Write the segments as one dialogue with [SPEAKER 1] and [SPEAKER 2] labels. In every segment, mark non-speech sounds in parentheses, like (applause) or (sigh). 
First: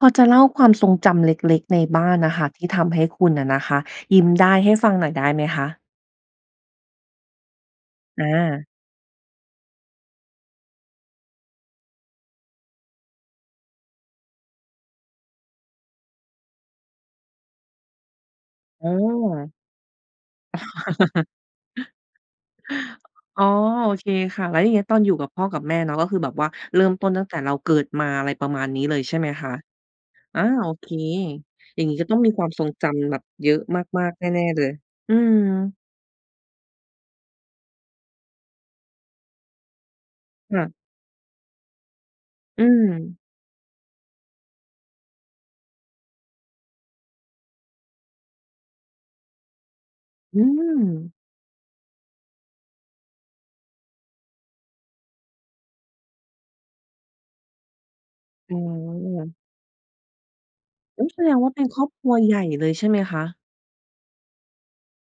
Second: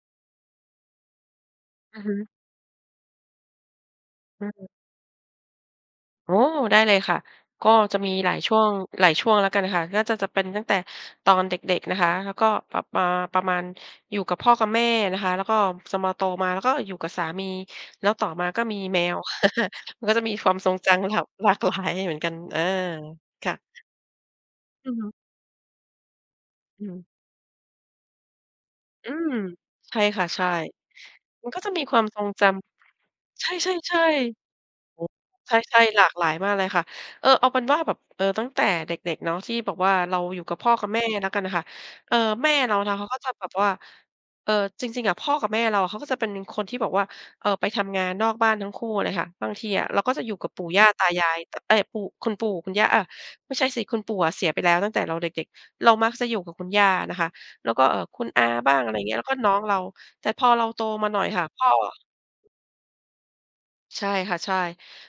[SPEAKER 1] พอจะเล่าความทรงจำเล็ก ๆ ใน
[SPEAKER 2] อ
[SPEAKER 1] บ
[SPEAKER 2] ือ
[SPEAKER 1] ้า
[SPEAKER 2] ฮึ
[SPEAKER 1] นน่ะค่ะ ที่ทำให้คุณน่ะนะคะยิ้ม
[SPEAKER 2] ไ
[SPEAKER 1] ไ
[SPEAKER 2] ด
[SPEAKER 1] ด
[SPEAKER 2] ้
[SPEAKER 1] ้
[SPEAKER 2] เล
[SPEAKER 1] ใ
[SPEAKER 2] ย
[SPEAKER 1] ห้ฟังหน่อยได้ไหมคะ?
[SPEAKER 2] อ๋อ ได้เลยค่ะ ก็จะมี
[SPEAKER 1] อ
[SPEAKER 2] หลายช่ว
[SPEAKER 1] า
[SPEAKER 2] ง หลายช่วงแล้วกันน่ะค่ะ น่าจะ จะเป็นตั้งแต่ตอนเด็ก ๆ นะคะ แล้วก็แบบ เอ่อ ประมาณอยู่กับพ่อกับแม่นะคะ แล้วก็จะมาโตมา แล้วก็อยู่กับสามี แล้วต่อมาก็มี
[SPEAKER 1] อื
[SPEAKER 2] แมว
[SPEAKER 1] ม
[SPEAKER 2] (laughs) มันก็จะมีความทรงจัง แบบหลากหลาย
[SPEAKER 1] (laughs)
[SPEAKER 2] เหมือนกัน อา
[SPEAKER 1] อ๋อ
[SPEAKER 2] ค่ะ
[SPEAKER 1] โอเคค่ะ แล้วอย่างงี้
[SPEAKER 2] อื
[SPEAKER 1] ต
[SPEAKER 2] อ
[SPEAKER 1] อน
[SPEAKER 2] ฮ
[SPEAKER 1] อยู
[SPEAKER 2] ึ
[SPEAKER 1] ่กับพ่อกับแม่เนาะ ก็คือแบบว่าเร
[SPEAKER 2] อ
[SPEAKER 1] ิ
[SPEAKER 2] ื
[SPEAKER 1] ่ม
[SPEAKER 2] ม
[SPEAKER 1] ต้นตั้งแต่เราเกิดมา อะไรประมาณนี้เลย
[SPEAKER 2] อื
[SPEAKER 1] ใช่ไหม
[SPEAKER 2] ม
[SPEAKER 1] คะ?
[SPEAKER 2] ใช่ค่ะ
[SPEAKER 1] อ
[SPEAKER 2] ใ
[SPEAKER 1] า
[SPEAKER 2] ช่
[SPEAKER 1] โอเค
[SPEAKER 2] มันก็จะ
[SPEAKER 1] อ
[SPEAKER 2] ม
[SPEAKER 1] ย่า
[SPEAKER 2] ี
[SPEAKER 1] ง
[SPEAKER 2] ค
[SPEAKER 1] งี้
[SPEAKER 2] วา
[SPEAKER 1] ก็
[SPEAKER 2] ม
[SPEAKER 1] ต้อ
[SPEAKER 2] ท
[SPEAKER 1] ง
[SPEAKER 2] รง
[SPEAKER 1] มีค
[SPEAKER 2] จ
[SPEAKER 1] วามทรงจำแบบ
[SPEAKER 2] ำ
[SPEAKER 1] เ
[SPEAKER 2] ใ
[SPEAKER 1] ยอะ
[SPEAKER 2] ช่
[SPEAKER 1] มาก ๆ แน่
[SPEAKER 2] ๆ
[SPEAKER 1] ๆ เลย
[SPEAKER 2] ๆ โอ้
[SPEAKER 1] อื
[SPEAKER 2] ใ
[SPEAKER 1] ม
[SPEAKER 2] ช่ ๆ หลากหลายมากเลยค่ะ เออ เอาเป็นว่าแบบ เออ ตั้งแต่เด็ก ๆ เนาะ ที่แบบว่าเราอยู่ก
[SPEAKER 1] ค
[SPEAKER 2] ับ
[SPEAKER 1] ่
[SPEAKER 2] พ่
[SPEAKER 1] ะ
[SPEAKER 2] อกับแม่ละกันค่ะ เอ่อ แม่
[SPEAKER 1] อื
[SPEAKER 2] เรานะเขา
[SPEAKER 1] ม
[SPEAKER 2] ก็จะแบบว่า เอ่อ จริง ๆ อะ พ่อกับแม่เราเขาก็จะเป็นคนที่แบบว่า เออ ไปทำงานนอกบ้านทั้งคู่เลยค่ะ บางทีอะเราก็จะอยู่
[SPEAKER 1] อื
[SPEAKER 2] กับปู่ย่าตา
[SPEAKER 1] ม
[SPEAKER 2] ยาย อ เอ๊ย ปู่ คุณปู่ คุณย่า อะ ไม่ใช่สิ คุณปู่อะเสียไปแล้วตั้งแต่เราเด็ก ๆ เรามักจะอยู่กับคุณย่านะคะ แล้วก็ เอ่อ คุณอา
[SPEAKER 1] อื
[SPEAKER 2] บ้าง อะไรอย่างเงี้ย แล้ว
[SPEAKER 1] อ
[SPEAKER 2] ก็น้องเรา แต่พอเราโต
[SPEAKER 1] อุ๊
[SPEAKER 2] ม
[SPEAKER 1] ย!
[SPEAKER 2] าห
[SPEAKER 1] แ
[SPEAKER 2] น่
[SPEAKER 1] ส
[SPEAKER 2] อย
[SPEAKER 1] ดง
[SPEAKER 2] ค่ะ
[SPEAKER 1] ว่าเ
[SPEAKER 2] พ
[SPEAKER 1] ป็
[SPEAKER 2] ่
[SPEAKER 1] น
[SPEAKER 2] อ
[SPEAKER 1] ครอบครัวใหญ่เลยใช่ไหมคะ?
[SPEAKER 2] ใช่ค่ะ ใช่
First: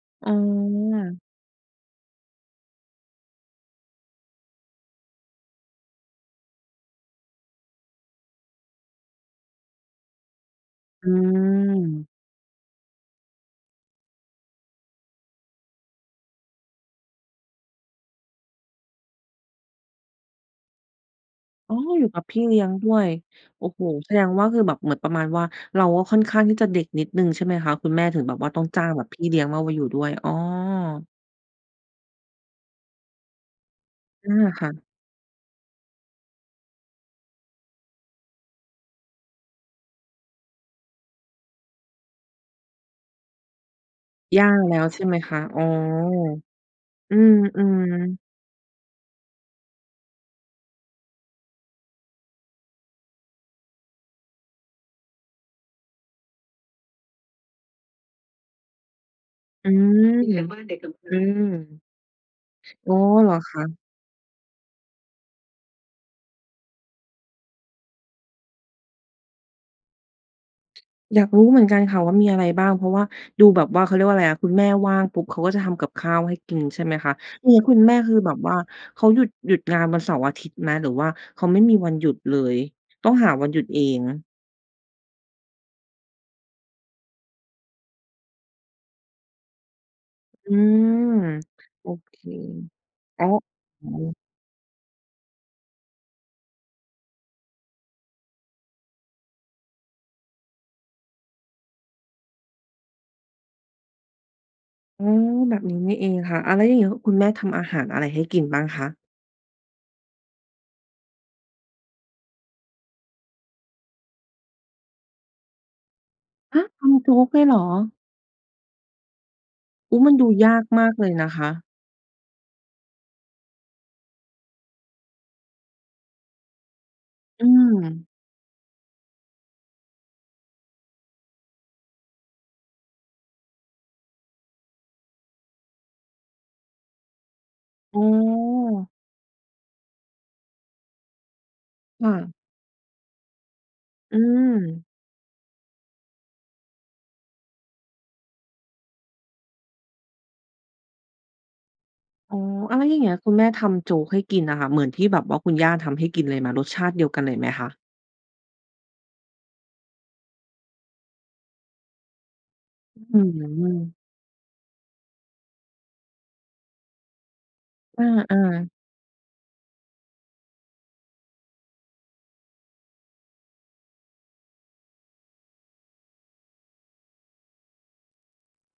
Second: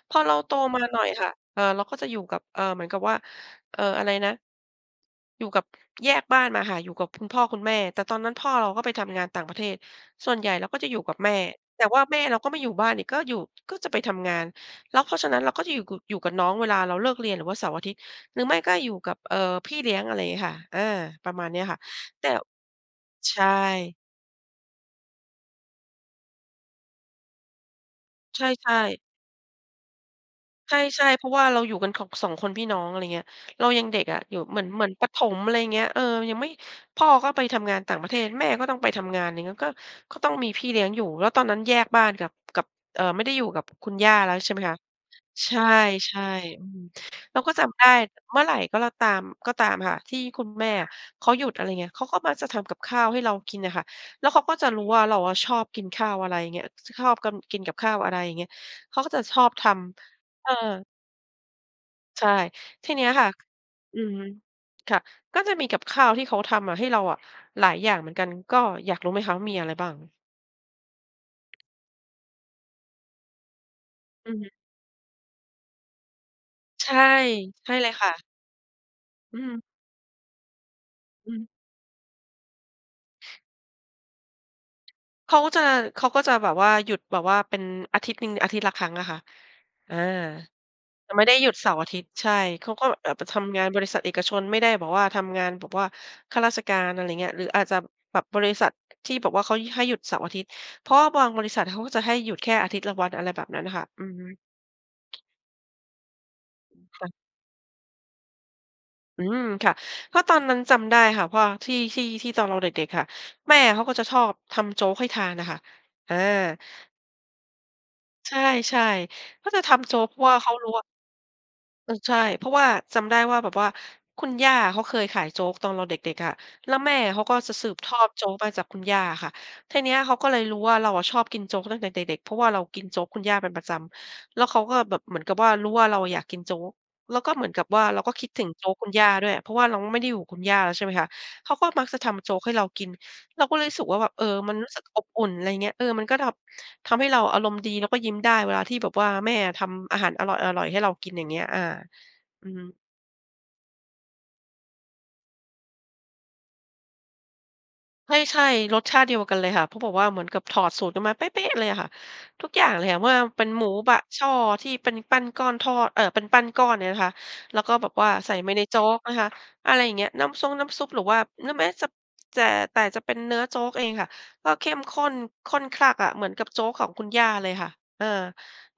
[SPEAKER 2] พอ
[SPEAKER 1] อื
[SPEAKER 2] เราโตมาหน่อย
[SPEAKER 1] ม
[SPEAKER 2] ค่ะ เออ เราก็จะอยู่กับ เอ่อ เหมือนกับว่า เอ่อ อะไรนะ? อยู่กับ แยกบ้านมาค่ะ อยู่กับคุณพ่อคุณแม่ แต่ตอนนั้นพ่อเราก็ไปทำงานต่างประเทศ ส่วนใหญ่เราก็จะอยู่
[SPEAKER 1] อื
[SPEAKER 2] กับแม่ แต่ว่า
[SPEAKER 1] ม
[SPEAKER 2] แม่เราก็ไม่อยู่บ้านอีก ก็อยู่ ก็จะไปทำงาน แล้วเพราะฉะนั้นเราก็จะอยู่ ก อยู่กับน้อง เวลาเราเลิกเรียน หรือว่าเสาร์อาทิตย์ หรือไม่ก็อยู่กับ เอ่อ พี่เลี้ยง อะไรอย่างงี้ค่ะ เออ ประมาณเนี้ย
[SPEAKER 1] อ้
[SPEAKER 2] ค
[SPEAKER 1] อ
[SPEAKER 2] ่ะ
[SPEAKER 1] อยู่กั
[SPEAKER 2] แ
[SPEAKER 1] บ
[SPEAKER 2] ต่
[SPEAKER 1] พี่เลี้ยงด้วย
[SPEAKER 2] ใช
[SPEAKER 1] โอ้โฮ
[SPEAKER 2] ่
[SPEAKER 1] แสดงว่าคือแบบเหมือนประมาณว่าเราก็ค่อนข้างที่จะเด็กนิดหนึ่งใช่ไหมคะ คุณแม่ถึงแบบ
[SPEAKER 2] ใ
[SPEAKER 1] ว่าต้อง
[SPEAKER 2] ช่
[SPEAKER 1] จ้าง
[SPEAKER 2] ๆ
[SPEAKER 1] แบบพี่เลี้ยงมา ว อยู่ด้วย? อ๋อ
[SPEAKER 2] ใช่ ๆ เพราะว่าเราอยู่กัน ค 2 คนพี่น้อง อะไรอย่างเงี้ย เรายังเด็กอะ
[SPEAKER 1] อา
[SPEAKER 2] อยู่ เหม
[SPEAKER 1] ค
[SPEAKER 2] ือ
[SPEAKER 1] ่
[SPEAKER 2] น
[SPEAKER 1] ะ
[SPEAKER 2] เหมือนประถม อะไรอย่างเงี้ย เออ ยังไม่ พ่อก็ไปทำงานต่างประเทศ แม่ก็ต้องไปทำงาน อย่างเงี้ย ก็ ก็ต้องมีพี่เลี้ยงอยู่ แล้วตอนนั้นแยกบ้านกับ กับ เอ่อ ไม่ได้อยู่กับคุณย่าแล้ว
[SPEAKER 1] ย่า
[SPEAKER 2] ใช่ไหม
[SPEAKER 1] แล
[SPEAKER 2] ค
[SPEAKER 1] ้
[SPEAKER 2] ะ
[SPEAKER 1] วใช่ไหมคะ?
[SPEAKER 2] ใช
[SPEAKER 1] อ๋อ
[SPEAKER 2] ่ ใช่ อืม
[SPEAKER 1] อื
[SPEAKER 2] เราก็จำ
[SPEAKER 1] อ
[SPEAKER 2] ได้
[SPEAKER 1] ๆ
[SPEAKER 2] เมื่อไหร่ก็แล้วตาม ก็ตามค่ะ ที่คุณแม่เขาหยุด อะไรเงี้ย เขาก็มักจะทำกับข้าวให้เรากินน่ะค่ะ แล้วเขาก็จะรู้ว่าเราอะชอบกินข้าว อะไรเงี้ย ช ชอบกัน กินกับข้าว อะไรอย่างเงี้ย เขาก็จะชอบท
[SPEAKER 1] อืม
[SPEAKER 2] ำ เออ
[SPEAKER 1] อืม
[SPEAKER 2] ใช่ ท
[SPEAKER 1] อ
[SPEAKER 2] ี
[SPEAKER 1] ้อ
[SPEAKER 2] เนี้ยค
[SPEAKER 1] เ
[SPEAKER 2] ่
[SPEAKER 1] ห
[SPEAKER 2] ะ
[SPEAKER 1] รอคะ?
[SPEAKER 2] อือฮึ ค่ะ ก็จะมีกับข้าวที่เขาทำมาให้เราอะหลายอย่างเหมือนกัน ก็อยากรู้ไหมคะว่ามีอะไรบ้าง?
[SPEAKER 1] อยากรู้เหมือนกันค่ะว่ามีอะไรบ้าง เพราะว่าดูแบบว่า เขาเรียกว่าอะไร
[SPEAKER 2] อื
[SPEAKER 1] อะ
[SPEAKER 2] อฮ
[SPEAKER 1] คุ
[SPEAKER 2] ึ
[SPEAKER 1] ณแม่ว่างปุ๊บเขาก็จะทำกับข้าวให้กินใช่
[SPEAKER 2] ใช
[SPEAKER 1] ไหม
[SPEAKER 2] ่
[SPEAKER 1] คะ? คือ
[SPEAKER 2] ใ
[SPEAKER 1] ค
[SPEAKER 2] ช่
[SPEAKER 1] ุณ
[SPEAKER 2] เล
[SPEAKER 1] แม่
[SPEAKER 2] ยค
[SPEAKER 1] ค
[SPEAKER 2] ่
[SPEAKER 1] ือ
[SPEAKER 2] ะ
[SPEAKER 1] แบบว่าเขาหยุด
[SPEAKER 2] อ
[SPEAKER 1] หยุ
[SPEAKER 2] ือ
[SPEAKER 1] ดงานวันเสาร์อาทิตย์ไหม หรือว่า
[SPEAKER 2] อ
[SPEAKER 1] เข
[SPEAKER 2] ือ
[SPEAKER 1] าไม่มีวันหยุดเลย ต้องหาวันหยุดเอง?
[SPEAKER 2] เขาจะ เขาก็จะแบบว่าหยุดแบบว่าเป็นอาทิตย์หนึ่ง อาทิตย์ละครั้งอะค่ะ อา
[SPEAKER 1] อืม
[SPEAKER 2] จะไม่ได้หยุดเสาร์อ
[SPEAKER 1] โอ
[SPEAKER 2] าทิตย์
[SPEAKER 1] เค
[SPEAKER 2] ใช่ เขาก็แบบ
[SPEAKER 1] โ
[SPEAKER 2] ไ
[SPEAKER 1] อ
[SPEAKER 2] ป
[SPEAKER 1] ้
[SPEAKER 2] ทำงานบ
[SPEAKER 1] อ
[SPEAKER 2] ร
[SPEAKER 1] ๋
[SPEAKER 2] ิษัทเอ
[SPEAKER 1] อ
[SPEAKER 2] กชน ไม่ได้แบบว่าทำงานแบบว่าข้าราชการ อะไรเงี้ย หรืออาจจะ แบบบริษัทที่แบบเขาให้หยุดเสาร์อาทิตย์ เพราะว่าบางบริษัทเขาจะให้หยุดแค่อาทิตย์ละวัน อะไรแบบนั้นน่ะค่ะ อือฮึ
[SPEAKER 1] อ๋อ แบบนี้นี่เองค่ะ อา แล้วอย่างงี้
[SPEAKER 2] ค่
[SPEAKER 1] คุ
[SPEAKER 2] ะ
[SPEAKER 1] ณแม่ทำอาหารอะไรให้กินบ้างคะ?
[SPEAKER 2] อืม ค่ะ ก็ตอนนั้นจำได้ค่ะ เพราะว่าที่ ที่ ที่ตอนเราเด็ก ๆ ค่ะ แม่เขาก็จะชอบทำโจ๊กให้ทานอะค่ะ อา
[SPEAKER 1] ฮะ ทำโจ๊กเลยเหรอ?
[SPEAKER 2] ใช่ ๆ ก็จะทำโ
[SPEAKER 1] อ
[SPEAKER 2] จ
[SPEAKER 1] ุ๊
[SPEAKER 2] ๊
[SPEAKER 1] ย ม
[SPEAKER 2] ก
[SPEAKER 1] ั
[SPEAKER 2] เ
[SPEAKER 1] น
[SPEAKER 2] พรา
[SPEAKER 1] ด
[SPEAKER 2] ะ
[SPEAKER 1] ู
[SPEAKER 2] ว่าเ
[SPEAKER 1] ย
[SPEAKER 2] ขา
[SPEAKER 1] าก
[SPEAKER 2] รู้ว
[SPEAKER 1] ม
[SPEAKER 2] ่า
[SPEAKER 1] ากเลยนะคะ
[SPEAKER 2] เออ ใช่ เพราะว่าจำได้ว่า แบบว่าคุณย่าเขาเคยขายโจ๊กตอนเราเด็ก ๆ อะ แล้วแม่เขาก็
[SPEAKER 1] อื
[SPEAKER 2] จะสืบทอ
[SPEAKER 1] ม
[SPEAKER 2] ดโจ๊กมาจากคุณย่าค่ะ ทีเนี้ยเขาก็เลยรู้ว่าเราอะชอบกินโจ๊กตั้งแต่เด็ก ๆ เพราะว่าเรากินโจ๊กคุณย่าเป็นประจำ แล้วเขาก็แบบเหมือนกับว่ารู้ว่าเราอยากกินโจ๊ก แล้วก็เหมือนกับว่าเร
[SPEAKER 1] อ
[SPEAKER 2] า
[SPEAKER 1] ๋
[SPEAKER 2] ก็คิดถึงโจ๊กค
[SPEAKER 1] อ
[SPEAKER 2] ุณย่าด้วย เพราะว่าเราไม่ได้อยู่กับคุณย่าแล้ว ใช่ไหมคะ เขาก็มักจะ
[SPEAKER 1] ค
[SPEAKER 2] ท
[SPEAKER 1] ่
[SPEAKER 2] ำโจ๊
[SPEAKER 1] ะ
[SPEAKER 2] กให้เรากิน เราก็เลยรู้สึกว่า แบบ
[SPEAKER 1] อื
[SPEAKER 2] เออ มันรู้สึก
[SPEAKER 1] ม
[SPEAKER 2] อบอุ่น อะไรเงี้ย เออ มันก็ดร็อป ทำให้เราอารมณ์ดีแล้วก็ยิ้มได้เวลาที่แบบว่าแม่อะทำอาหารอร่อย ๆ ให้เรากิน อย่างเงี้ย อา
[SPEAKER 1] อ๋อ
[SPEAKER 2] อือฮ
[SPEAKER 1] อ้
[SPEAKER 2] ึ
[SPEAKER 1] าว แล้วอย่างเงี้ยคุณแม่ทำโจ๊กให้กินอะค่ะ เหมือนที่แบบว่าคุณย่าทำให้กินเลยไหม รสชาติเดียวกันเลยไหมคะ?
[SPEAKER 2] ใช่ ๆ รสชาติเดียวกันเลยค่ะ เพราะแบบว่าเหมือนกับถอดสูตรกันมาเป๊ะ ๆ เลยอะค่ะ ทุกอย่างเลยค่ะ ว
[SPEAKER 1] อ
[SPEAKER 2] ่า
[SPEAKER 1] ื้อฮ
[SPEAKER 2] เป็นหม
[SPEAKER 1] ื
[SPEAKER 2] ูบ
[SPEAKER 1] อ
[SPEAKER 2] ะช่อที่เป็นปั้นก้อนทอด เออ เป็นปั้นก้อนเนี่ยนะคะ แล้วก็แบบ
[SPEAKER 1] อ
[SPEAKER 2] ว่าใส่
[SPEAKER 1] า
[SPEAKER 2] ไปใน
[SPEAKER 1] ๆ
[SPEAKER 2] โจ๊กนะคะ อะไรอย่างเงี้ย น้ำซง น้ำซุป หรือว่า หรือแม้จะ จะ แต่จะเป็นเนื้อโจ๊กเองค่ะก็เข้มข้น ข้นคลั่กอะ เหมือนกับโจ๊กของคุณย่าเลยค่ะ เออ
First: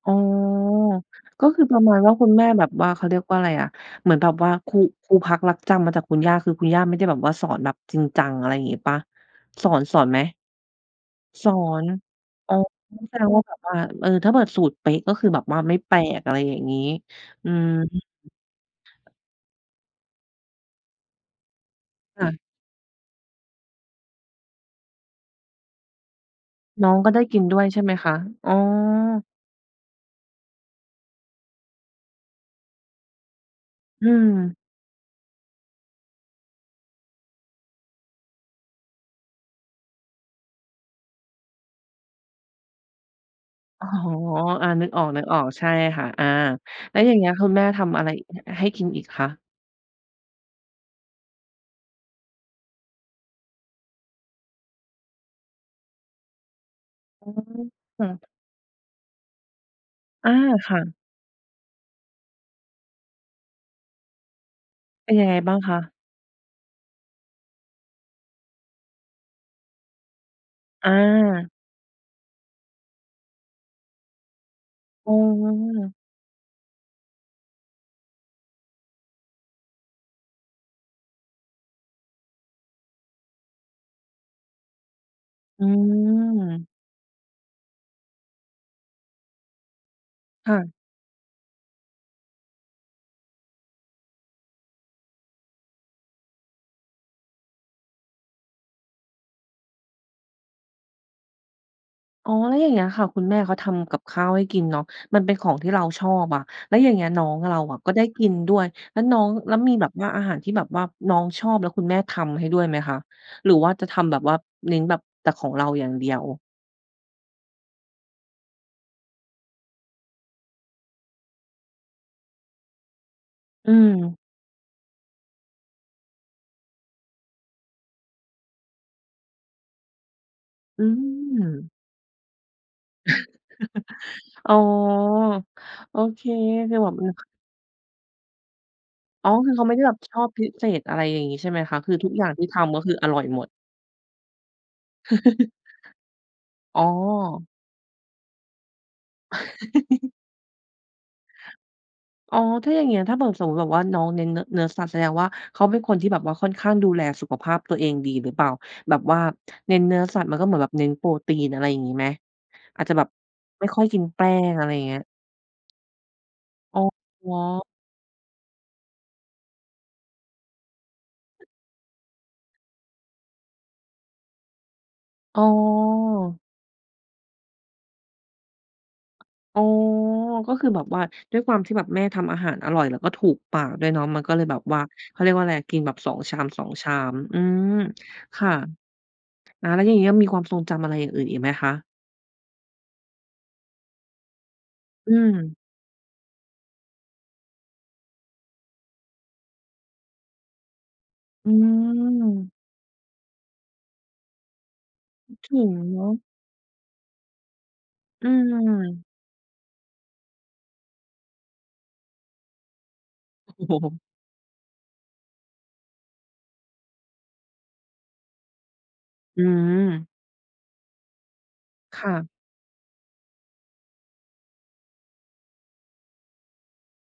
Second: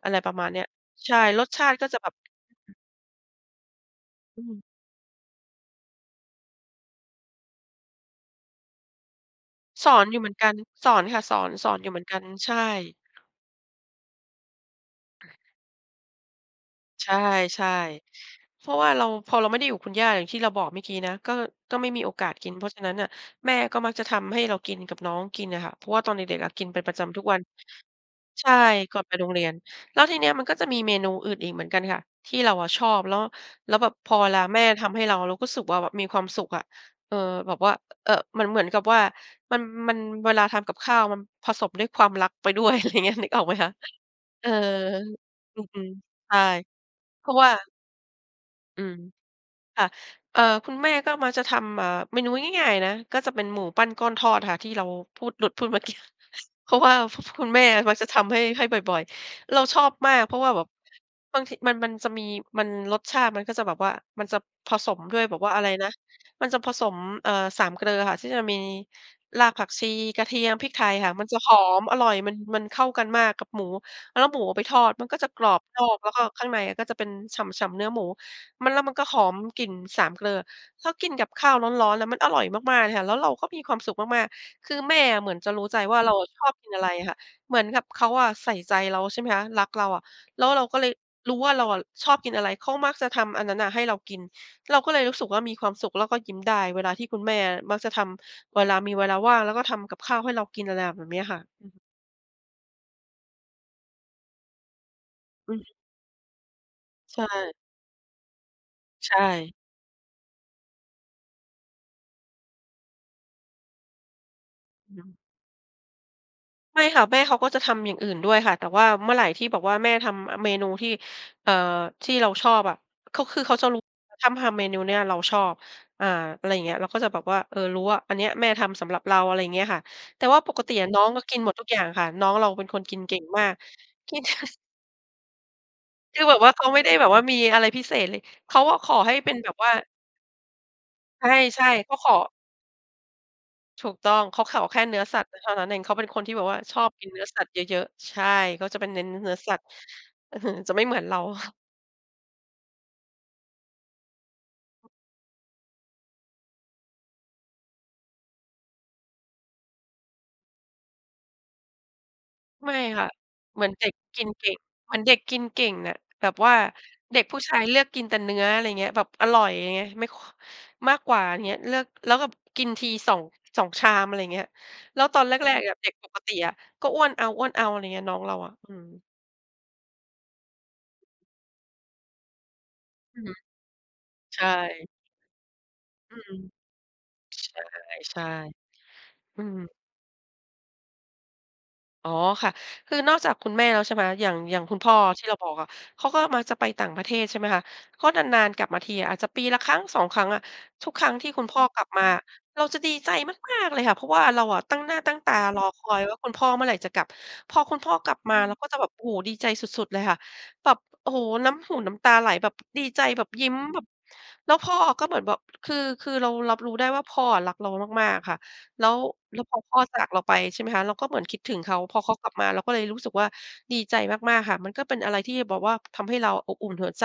[SPEAKER 1] อ
[SPEAKER 2] อ
[SPEAKER 1] ๋
[SPEAKER 2] ะ
[SPEAKER 1] อ
[SPEAKER 2] ไรประมาณเนี้ย ใช่
[SPEAKER 1] ก
[SPEAKER 2] ร
[SPEAKER 1] ็
[SPEAKER 2] ส
[SPEAKER 1] ค
[SPEAKER 2] ช
[SPEAKER 1] ือ
[SPEAKER 2] า
[SPEAKER 1] ป
[SPEAKER 2] ต
[SPEAKER 1] ร
[SPEAKER 2] ิ
[SPEAKER 1] ะ
[SPEAKER 2] ก็
[SPEAKER 1] มา
[SPEAKER 2] จ
[SPEAKER 1] ณ
[SPEAKER 2] ะแ
[SPEAKER 1] ว
[SPEAKER 2] บ
[SPEAKER 1] ่า
[SPEAKER 2] บ
[SPEAKER 1] คุณแม่แบ
[SPEAKER 2] อ
[SPEAKER 1] บ
[SPEAKER 2] ือ
[SPEAKER 1] ว่า เขาเรียกว่าอะไรอะ เหมือนแบบ
[SPEAKER 2] อื
[SPEAKER 1] ว่า
[SPEAKER 2] ม
[SPEAKER 1] คู พูพักลักจำ มาจากคุณย่า คือคุณย่าไม่ได้แบบว่าสอนแบบจริงจัง อะไรอย่างงี้เปล่า สอน
[SPEAKER 2] ส
[SPEAKER 1] ส
[SPEAKER 2] อ
[SPEAKER 1] อ
[SPEAKER 2] น
[SPEAKER 1] นไ
[SPEAKER 2] อย
[SPEAKER 1] ห
[SPEAKER 2] ู
[SPEAKER 1] ม?
[SPEAKER 2] ่เหมือนกัน สอนค่ะสอ
[SPEAKER 1] ส
[SPEAKER 2] น
[SPEAKER 1] อ
[SPEAKER 2] สอนอ
[SPEAKER 1] น
[SPEAKER 2] ยู่เหมือนกัน ใ
[SPEAKER 1] อ
[SPEAKER 2] ช
[SPEAKER 1] ๋อ
[SPEAKER 2] ่
[SPEAKER 1] แสดงว่าแบบว่า เออ ถ้าเกิด สูตรเป๊ะก็คือแบบว่าไม่แปลก อะไรอย่างงี้
[SPEAKER 2] ใช่
[SPEAKER 1] อื
[SPEAKER 2] ใช
[SPEAKER 1] ม
[SPEAKER 2] ่ เพราะว่าเรา พอเราไม่ได้อยู่กับคุณย่า อย่างที่เราบอกเมื่อกี้นะ ก็ ก็ไม่มีโอ
[SPEAKER 1] ค
[SPEAKER 2] ก
[SPEAKER 1] ่
[SPEAKER 2] าส
[SPEAKER 1] ะ
[SPEAKER 2] กิน เพราะฉะนั้นน่ะแม่ก็มักจะทำให้เรากินกับน้องกินอะค่ะ เพราะว่าตอนเด็ก ๆ อะกินเป็น
[SPEAKER 1] น้อ
[SPEAKER 2] ปร
[SPEAKER 1] ง
[SPEAKER 2] ะจ
[SPEAKER 1] ก็ไ
[SPEAKER 2] ำ
[SPEAKER 1] ด
[SPEAKER 2] ท
[SPEAKER 1] ้
[SPEAKER 2] ุก
[SPEAKER 1] ก
[SPEAKER 2] วั
[SPEAKER 1] ิ
[SPEAKER 2] น
[SPEAKER 1] นด้วยใช่ไหมคะ?
[SPEAKER 2] ใช
[SPEAKER 1] อ๋อ
[SPEAKER 2] ่ ก่อนไปโรงเรียน แล้วทีเนี้ยมันก็จะมีเมนูอื่นอีกเหมือนกันค่ะที่เราอะชอบ แล้ว แล้วแบบ
[SPEAKER 1] อื
[SPEAKER 2] พอเวลา
[SPEAKER 1] ม
[SPEAKER 2] แม่ทำให้เรา เราก็สึก ว่าแบบมีความสุขอะ เออ แบบว่า เอ่อ เหมือน เหมือนกับว่ามัน มันเวลาทำกับข้าว มันผสมด้วยความรัก ไปด้วย อะไรเงี้ย นึกออกไหมคะ
[SPEAKER 1] อ๋อ
[SPEAKER 2] เออ
[SPEAKER 1] อา นึกออก ๆ
[SPEAKER 2] อ
[SPEAKER 1] ใ
[SPEAKER 2] ื
[SPEAKER 1] ช่
[SPEAKER 2] อ
[SPEAKER 1] ค่ะ อา
[SPEAKER 2] ๆ ใช่
[SPEAKER 1] แล้วอย่างเ
[SPEAKER 2] เ
[SPEAKER 1] ง
[SPEAKER 2] พ
[SPEAKER 1] ี้
[SPEAKER 2] ร
[SPEAKER 1] ย
[SPEAKER 2] าะ
[SPEAKER 1] ค
[SPEAKER 2] ว
[SPEAKER 1] ุ
[SPEAKER 2] ่า
[SPEAKER 1] ณแม่ทำอะไรอีก ให้ก
[SPEAKER 2] อื
[SPEAKER 1] ิน
[SPEAKER 2] ม
[SPEAKER 1] อีกคะ?
[SPEAKER 2] ค่ะ เออ คุณแม่ก็มักจะทำ อ่า เมนูง่าย ๆ นะ ก็จะเป็นหมูปั้นก้อนทอดค่ะ ที่เราพูด หลุดพูดเมื่อกี้ เพราะว่า พ
[SPEAKER 1] อ
[SPEAKER 2] คุณแม่มัก
[SPEAKER 1] ื
[SPEAKER 2] จ
[SPEAKER 1] อ
[SPEAKER 2] ะท
[SPEAKER 1] อ
[SPEAKER 2] ำให้ ให้บ่อย ๆ เราชอบมาก
[SPEAKER 1] อ
[SPEAKER 2] เ
[SPEAKER 1] า
[SPEAKER 2] พราะว่าแบบ
[SPEAKER 1] ค่ะ
[SPEAKER 2] บางที มัน มันจะมี มัน รสชาติมันก็จะแบบว่า มันจะผสม
[SPEAKER 1] เป็
[SPEAKER 2] ด
[SPEAKER 1] น
[SPEAKER 2] ้ว
[SPEAKER 1] ย
[SPEAKER 2] ย
[SPEAKER 1] ังไ
[SPEAKER 2] แ
[SPEAKER 1] ง
[SPEAKER 2] บบว
[SPEAKER 1] บ
[SPEAKER 2] ่า
[SPEAKER 1] ้าง
[SPEAKER 2] อะไร
[SPEAKER 1] คะ?
[SPEAKER 2] นะ มันจะผสม เอ่อ สามเกลออะค่ะที่จะมีรากผักชี กระเทียม พริกไทยค่ะ มันจะ
[SPEAKER 1] อา
[SPEAKER 2] หอม อร่อย มัน มันเข้ากันมากกับหมู แล้วหมูเอาไปทอดมัน
[SPEAKER 1] อ๋
[SPEAKER 2] ก
[SPEAKER 1] อ
[SPEAKER 2] ็จะกรอบนอก แล้วก็ข้างในอะก็จะเป็นฉ่ำ ๆ เนื้อหมู มัน แล้วมันก็หอมกลิ่นสามเกลอ ถ้ากินกับข้าวร้อน ๆ แล้วมันอร่อยมาก ๆ เลยค่ะ แล้วเราก็มีความสุขมาก ๆ คือแม่อะเหมือนจะ
[SPEAKER 1] อ
[SPEAKER 2] รู้ใจว่าเราอะชอบ
[SPEAKER 1] ืม
[SPEAKER 2] กินอะไรอะค่ะ เหมือนกับเขาอะใส่ใจเรา ใช่ไหมคะ รักเราอะ แล้
[SPEAKER 1] ค
[SPEAKER 2] ว
[SPEAKER 1] ่
[SPEAKER 2] เรา
[SPEAKER 1] ะ
[SPEAKER 2] ก็เลย รู้ว่าเราอะชอบกินอะไร เขามักจะทำอันนั้นน่ะให้เรากิน เราก็เลยรู้สึกว่ามีความสุข แล้วก็ยิ้มได้เวลาที่คุณแม่มักจะทำ เวลามีเวลาว่าง แล้วก็ทำกับข้าวให้เรากิน อะไรแบบเนี้ยค่ะ อือฮึ
[SPEAKER 1] อ๋อ แล้วอย่างเงี้ยค่ะ คุณแม่เขาทำกับข้าวให้กินเนาะ มันเป็นขอ
[SPEAKER 2] อื
[SPEAKER 1] งท
[SPEAKER 2] ม
[SPEAKER 1] ี่เราชอบอะ แล้วอย่างเงี้ย
[SPEAKER 2] ใช
[SPEAKER 1] น้อง
[SPEAKER 2] ่
[SPEAKER 1] เราอะก็ได้กินด้วย แล้ว
[SPEAKER 2] ใ
[SPEAKER 1] น
[SPEAKER 2] ช
[SPEAKER 1] ้อง แล้
[SPEAKER 2] ่
[SPEAKER 1] วมีแบบว่าอาหารที่แบบว่าน้องชอบแล้วคุณแม่ทำให้ด้วยไหมคะ? หรือว่าจะทำแบบว่าเน้น
[SPEAKER 2] อ
[SPEAKER 1] แบ
[SPEAKER 2] ือ
[SPEAKER 1] บ
[SPEAKER 2] ฮึ
[SPEAKER 1] แต่ของเราอย่างเดียว?
[SPEAKER 2] ไม่ค่ะ แม่เขาก็จะทำอย่างอื่นด้วยค่ะ แต่ว่าเมื่อไหร่ที่แบบแม่ทำ อะ เมนูที่ เออ ที่เราชอบอะ เขา คือเขาจะ
[SPEAKER 1] อื
[SPEAKER 2] รู้
[SPEAKER 1] ม
[SPEAKER 2] ถ้ำทำเมนูเนี่ยเราชอบ อา อะไรอย่างเงี้ย เราก็จะบอกว่า เออ รู้ว่า อันเนี้ยแม่ทำสำหรับเรา อะไรอย่างเงี้ยค่ะ แต่ว่าปกติ
[SPEAKER 1] อื
[SPEAKER 2] อะน้องก็กินหมดทุก
[SPEAKER 1] ม
[SPEAKER 2] อย่างค่ะ น้องเราเป็นคนกินเก่งมาก กิน
[SPEAKER 1] (chuckles) อ๋อ โอ
[SPEAKER 2] ค
[SPEAKER 1] เค
[SPEAKER 2] ือแบบว่าเขา
[SPEAKER 1] จ
[SPEAKER 2] ไ
[SPEAKER 1] ะ
[SPEAKER 2] ม่
[SPEAKER 1] แบ
[SPEAKER 2] ได้
[SPEAKER 1] บ
[SPEAKER 2] แ
[SPEAKER 1] อ
[SPEAKER 2] บ
[SPEAKER 1] ื
[SPEAKER 2] บ
[SPEAKER 1] อ
[SPEAKER 2] ว่ามีอะไรพิเศษเลย เขาก็ขอให้
[SPEAKER 1] อ๋
[SPEAKER 2] เ
[SPEAKER 1] อ
[SPEAKER 2] ป็นแ
[SPEAKER 1] ค
[SPEAKER 2] บ
[SPEAKER 1] ือ
[SPEAKER 2] บ
[SPEAKER 1] เขา
[SPEAKER 2] ว่
[SPEAKER 1] ไม
[SPEAKER 2] า
[SPEAKER 1] ่ได้แบบชอบพิเศษ อะไรอย่างงี้ ใช่ไห
[SPEAKER 2] ใ
[SPEAKER 1] ม
[SPEAKER 2] ช่
[SPEAKER 1] คะ ค
[SPEAKER 2] ๆ
[SPEAKER 1] ื
[SPEAKER 2] ก
[SPEAKER 1] อ
[SPEAKER 2] ็
[SPEAKER 1] ท
[SPEAKER 2] ข
[SPEAKER 1] ุก
[SPEAKER 2] อ
[SPEAKER 1] อย่างที่ทำ ก็คืออร่อยหมด
[SPEAKER 2] ถูกต้อง เขาขอแค่เนื้อสัตว์ก็เท่
[SPEAKER 1] (laughs)
[SPEAKER 2] านั้นเอง เขาเป็นคนที่แบบว่าช
[SPEAKER 1] อ๋
[SPEAKER 2] อ
[SPEAKER 1] อ
[SPEAKER 2] บกินเนื้อสัตว์เยอะ ๆ ใช่ เขาจะเป็นเน้นเนื้อสัตว์
[SPEAKER 1] (chuckles)
[SPEAKER 2] อื้อฮือ จะไม่เหมือนเรา
[SPEAKER 1] อ๋อ ถ้าอย่างเงี้ย ถ้าเผื่อสมมุติแบบว่าน้องเน้นเนื้อ เนื้อสัตว์ แสดงว่าเขาเป็นคนที่แบบว่าค่อนข้างดูแลสุขภาพตัวเองดีหรือเปล่า? แบบว่าเน้นเนื้อสัตว์ มันก็เหมือนแบบเน้นโปรตีน อะไรอย่างงี้ไหม?
[SPEAKER 2] ไม่
[SPEAKER 1] อาจจะแบ
[SPEAKER 2] ค่
[SPEAKER 1] บ
[SPEAKER 2] ะ เ
[SPEAKER 1] ไ
[SPEAKER 2] ห
[SPEAKER 1] ม
[SPEAKER 2] มื
[SPEAKER 1] ่
[SPEAKER 2] อน
[SPEAKER 1] ค่อ
[SPEAKER 2] เด
[SPEAKER 1] ย
[SPEAKER 2] ็ก
[SPEAKER 1] กินแ
[SPEAKER 2] ก
[SPEAKER 1] ป
[SPEAKER 2] ิน
[SPEAKER 1] ้
[SPEAKER 2] เก
[SPEAKER 1] ง
[SPEAKER 2] ่ง
[SPEAKER 1] อะไรอย่างเ
[SPEAKER 2] เ
[SPEAKER 1] ง
[SPEAKER 2] หม
[SPEAKER 1] ี
[SPEAKER 2] ื
[SPEAKER 1] ้
[SPEAKER 2] อ
[SPEAKER 1] ย
[SPEAKER 2] นเด็กกินเก่งน่ะ แบบว่า
[SPEAKER 1] อ๋
[SPEAKER 2] เด็กผู้ชาย
[SPEAKER 1] อ
[SPEAKER 2] เลือกกินแต่เนื้อ อะไรเงี้ย แบบอร่อยไง ไม่ ค มากกว่าเงี้ย เลือกแล้วแบบกินที 2- 2 ชาม อะไรอย่างเงี้ย แล้วตอนแร
[SPEAKER 1] อ๋
[SPEAKER 2] ก ๆ อะ เด็กปกติ
[SPEAKER 1] อ
[SPEAKER 2] อะ ก็อ้วนเอา ๆ อะไรเงี้ย น้องเราอะ อืม
[SPEAKER 1] อ๋อ ก็คือแบบว่าด้วยความที่แบบแม่ทำอาหารอร่อยแล้วก็
[SPEAKER 2] อ
[SPEAKER 1] ถ
[SPEAKER 2] ือ
[SPEAKER 1] ู
[SPEAKER 2] ฮึ
[SPEAKER 1] กปากด้วยเนาะ มันก็เ
[SPEAKER 2] ใ
[SPEAKER 1] ล
[SPEAKER 2] ช
[SPEAKER 1] ย
[SPEAKER 2] ่
[SPEAKER 1] แบบว่า เขาเรียกว่าไร กินแบบ ส
[SPEAKER 2] อ
[SPEAKER 1] อ
[SPEAKER 2] ื
[SPEAKER 1] ง
[SPEAKER 2] ม
[SPEAKER 1] ชาม 2 ชาม อืม
[SPEAKER 2] ใช่
[SPEAKER 1] ค่ะ
[SPEAKER 2] ๆ อื
[SPEAKER 1] อา
[SPEAKER 2] ม
[SPEAKER 1] แล้วอย่างงี้อะมีความทรงจำอะไรอย่างอื่นอีกไหมคะ?
[SPEAKER 2] อ๋อค่ะ คือนอกจากคุณแม่แล้วใช่ไหม อย่าง อย่างคุณพ่อ
[SPEAKER 1] อื
[SPEAKER 2] ที่เราบอ
[SPEAKER 1] ม
[SPEAKER 2] กอะ เขาก็มักจะไปต่างประเทศ ใช่ไหมคะ ก็นาน ๆ กลับมาทีอะ อาจจะปีละครั้ง 2 ครั้งอะ ทุกครั้งที่คุณ
[SPEAKER 1] อื
[SPEAKER 2] พ่อกลับมาอะ
[SPEAKER 1] ม
[SPEAKER 2] เราจะดีใจมาก ๆ เลยค่ะ เพราะว่าเราอะตั้งหน้าตั้งต
[SPEAKER 1] คิ
[SPEAKER 2] า
[SPEAKER 1] ดถ
[SPEAKER 2] ร
[SPEAKER 1] ึ
[SPEAKER 2] อ
[SPEAKER 1] ง
[SPEAKER 2] คอ
[SPEAKER 1] เน
[SPEAKER 2] ย
[SPEAKER 1] า
[SPEAKER 2] ว่
[SPEAKER 1] ะ
[SPEAKER 2] า คุณพ่อเมื่อไหร่จะกลับ พอคุณพ่อกลับ
[SPEAKER 1] อื
[SPEAKER 2] มาเราก็จะแบบ โอ้
[SPEAKER 1] ม
[SPEAKER 2] โฮ ดีใจสุด ๆ เลยค่ะ แบบ โอ้โฮ น้ำหูน้ำตาไหลแบบดีใจแบบยิ
[SPEAKER 1] โอ
[SPEAKER 2] ้
[SPEAKER 1] ้
[SPEAKER 2] ม
[SPEAKER 1] โ
[SPEAKER 2] แบบ
[SPEAKER 1] ฮ
[SPEAKER 2] แล้วพ่อก็เหมือนแบบ คือ คือเรารับรู้ได้ว่า พ่ออะรักเรามาก ๆ ค่ะ แล้ว แ
[SPEAKER 1] อ
[SPEAKER 2] ล้
[SPEAKER 1] ื
[SPEAKER 2] วพอพ่อจา
[SPEAKER 1] ม
[SPEAKER 2] กเราไปใช่ไหมคะ เราก็เหมือนคิดถึงเขา พ
[SPEAKER 1] ค
[SPEAKER 2] อเ
[SPEAKER 1] ่
[SPEAKER 2] ขาก
[SPEAKER 1] ะ
[SPEAKER 2] ลับมาเราก็เลยรู้สึกว่า ดีใจมาก ๆ ค่ะ มันก็เป็นอะไรที่แบบว่าทำให้เราอะอบอุ่นหัวใจ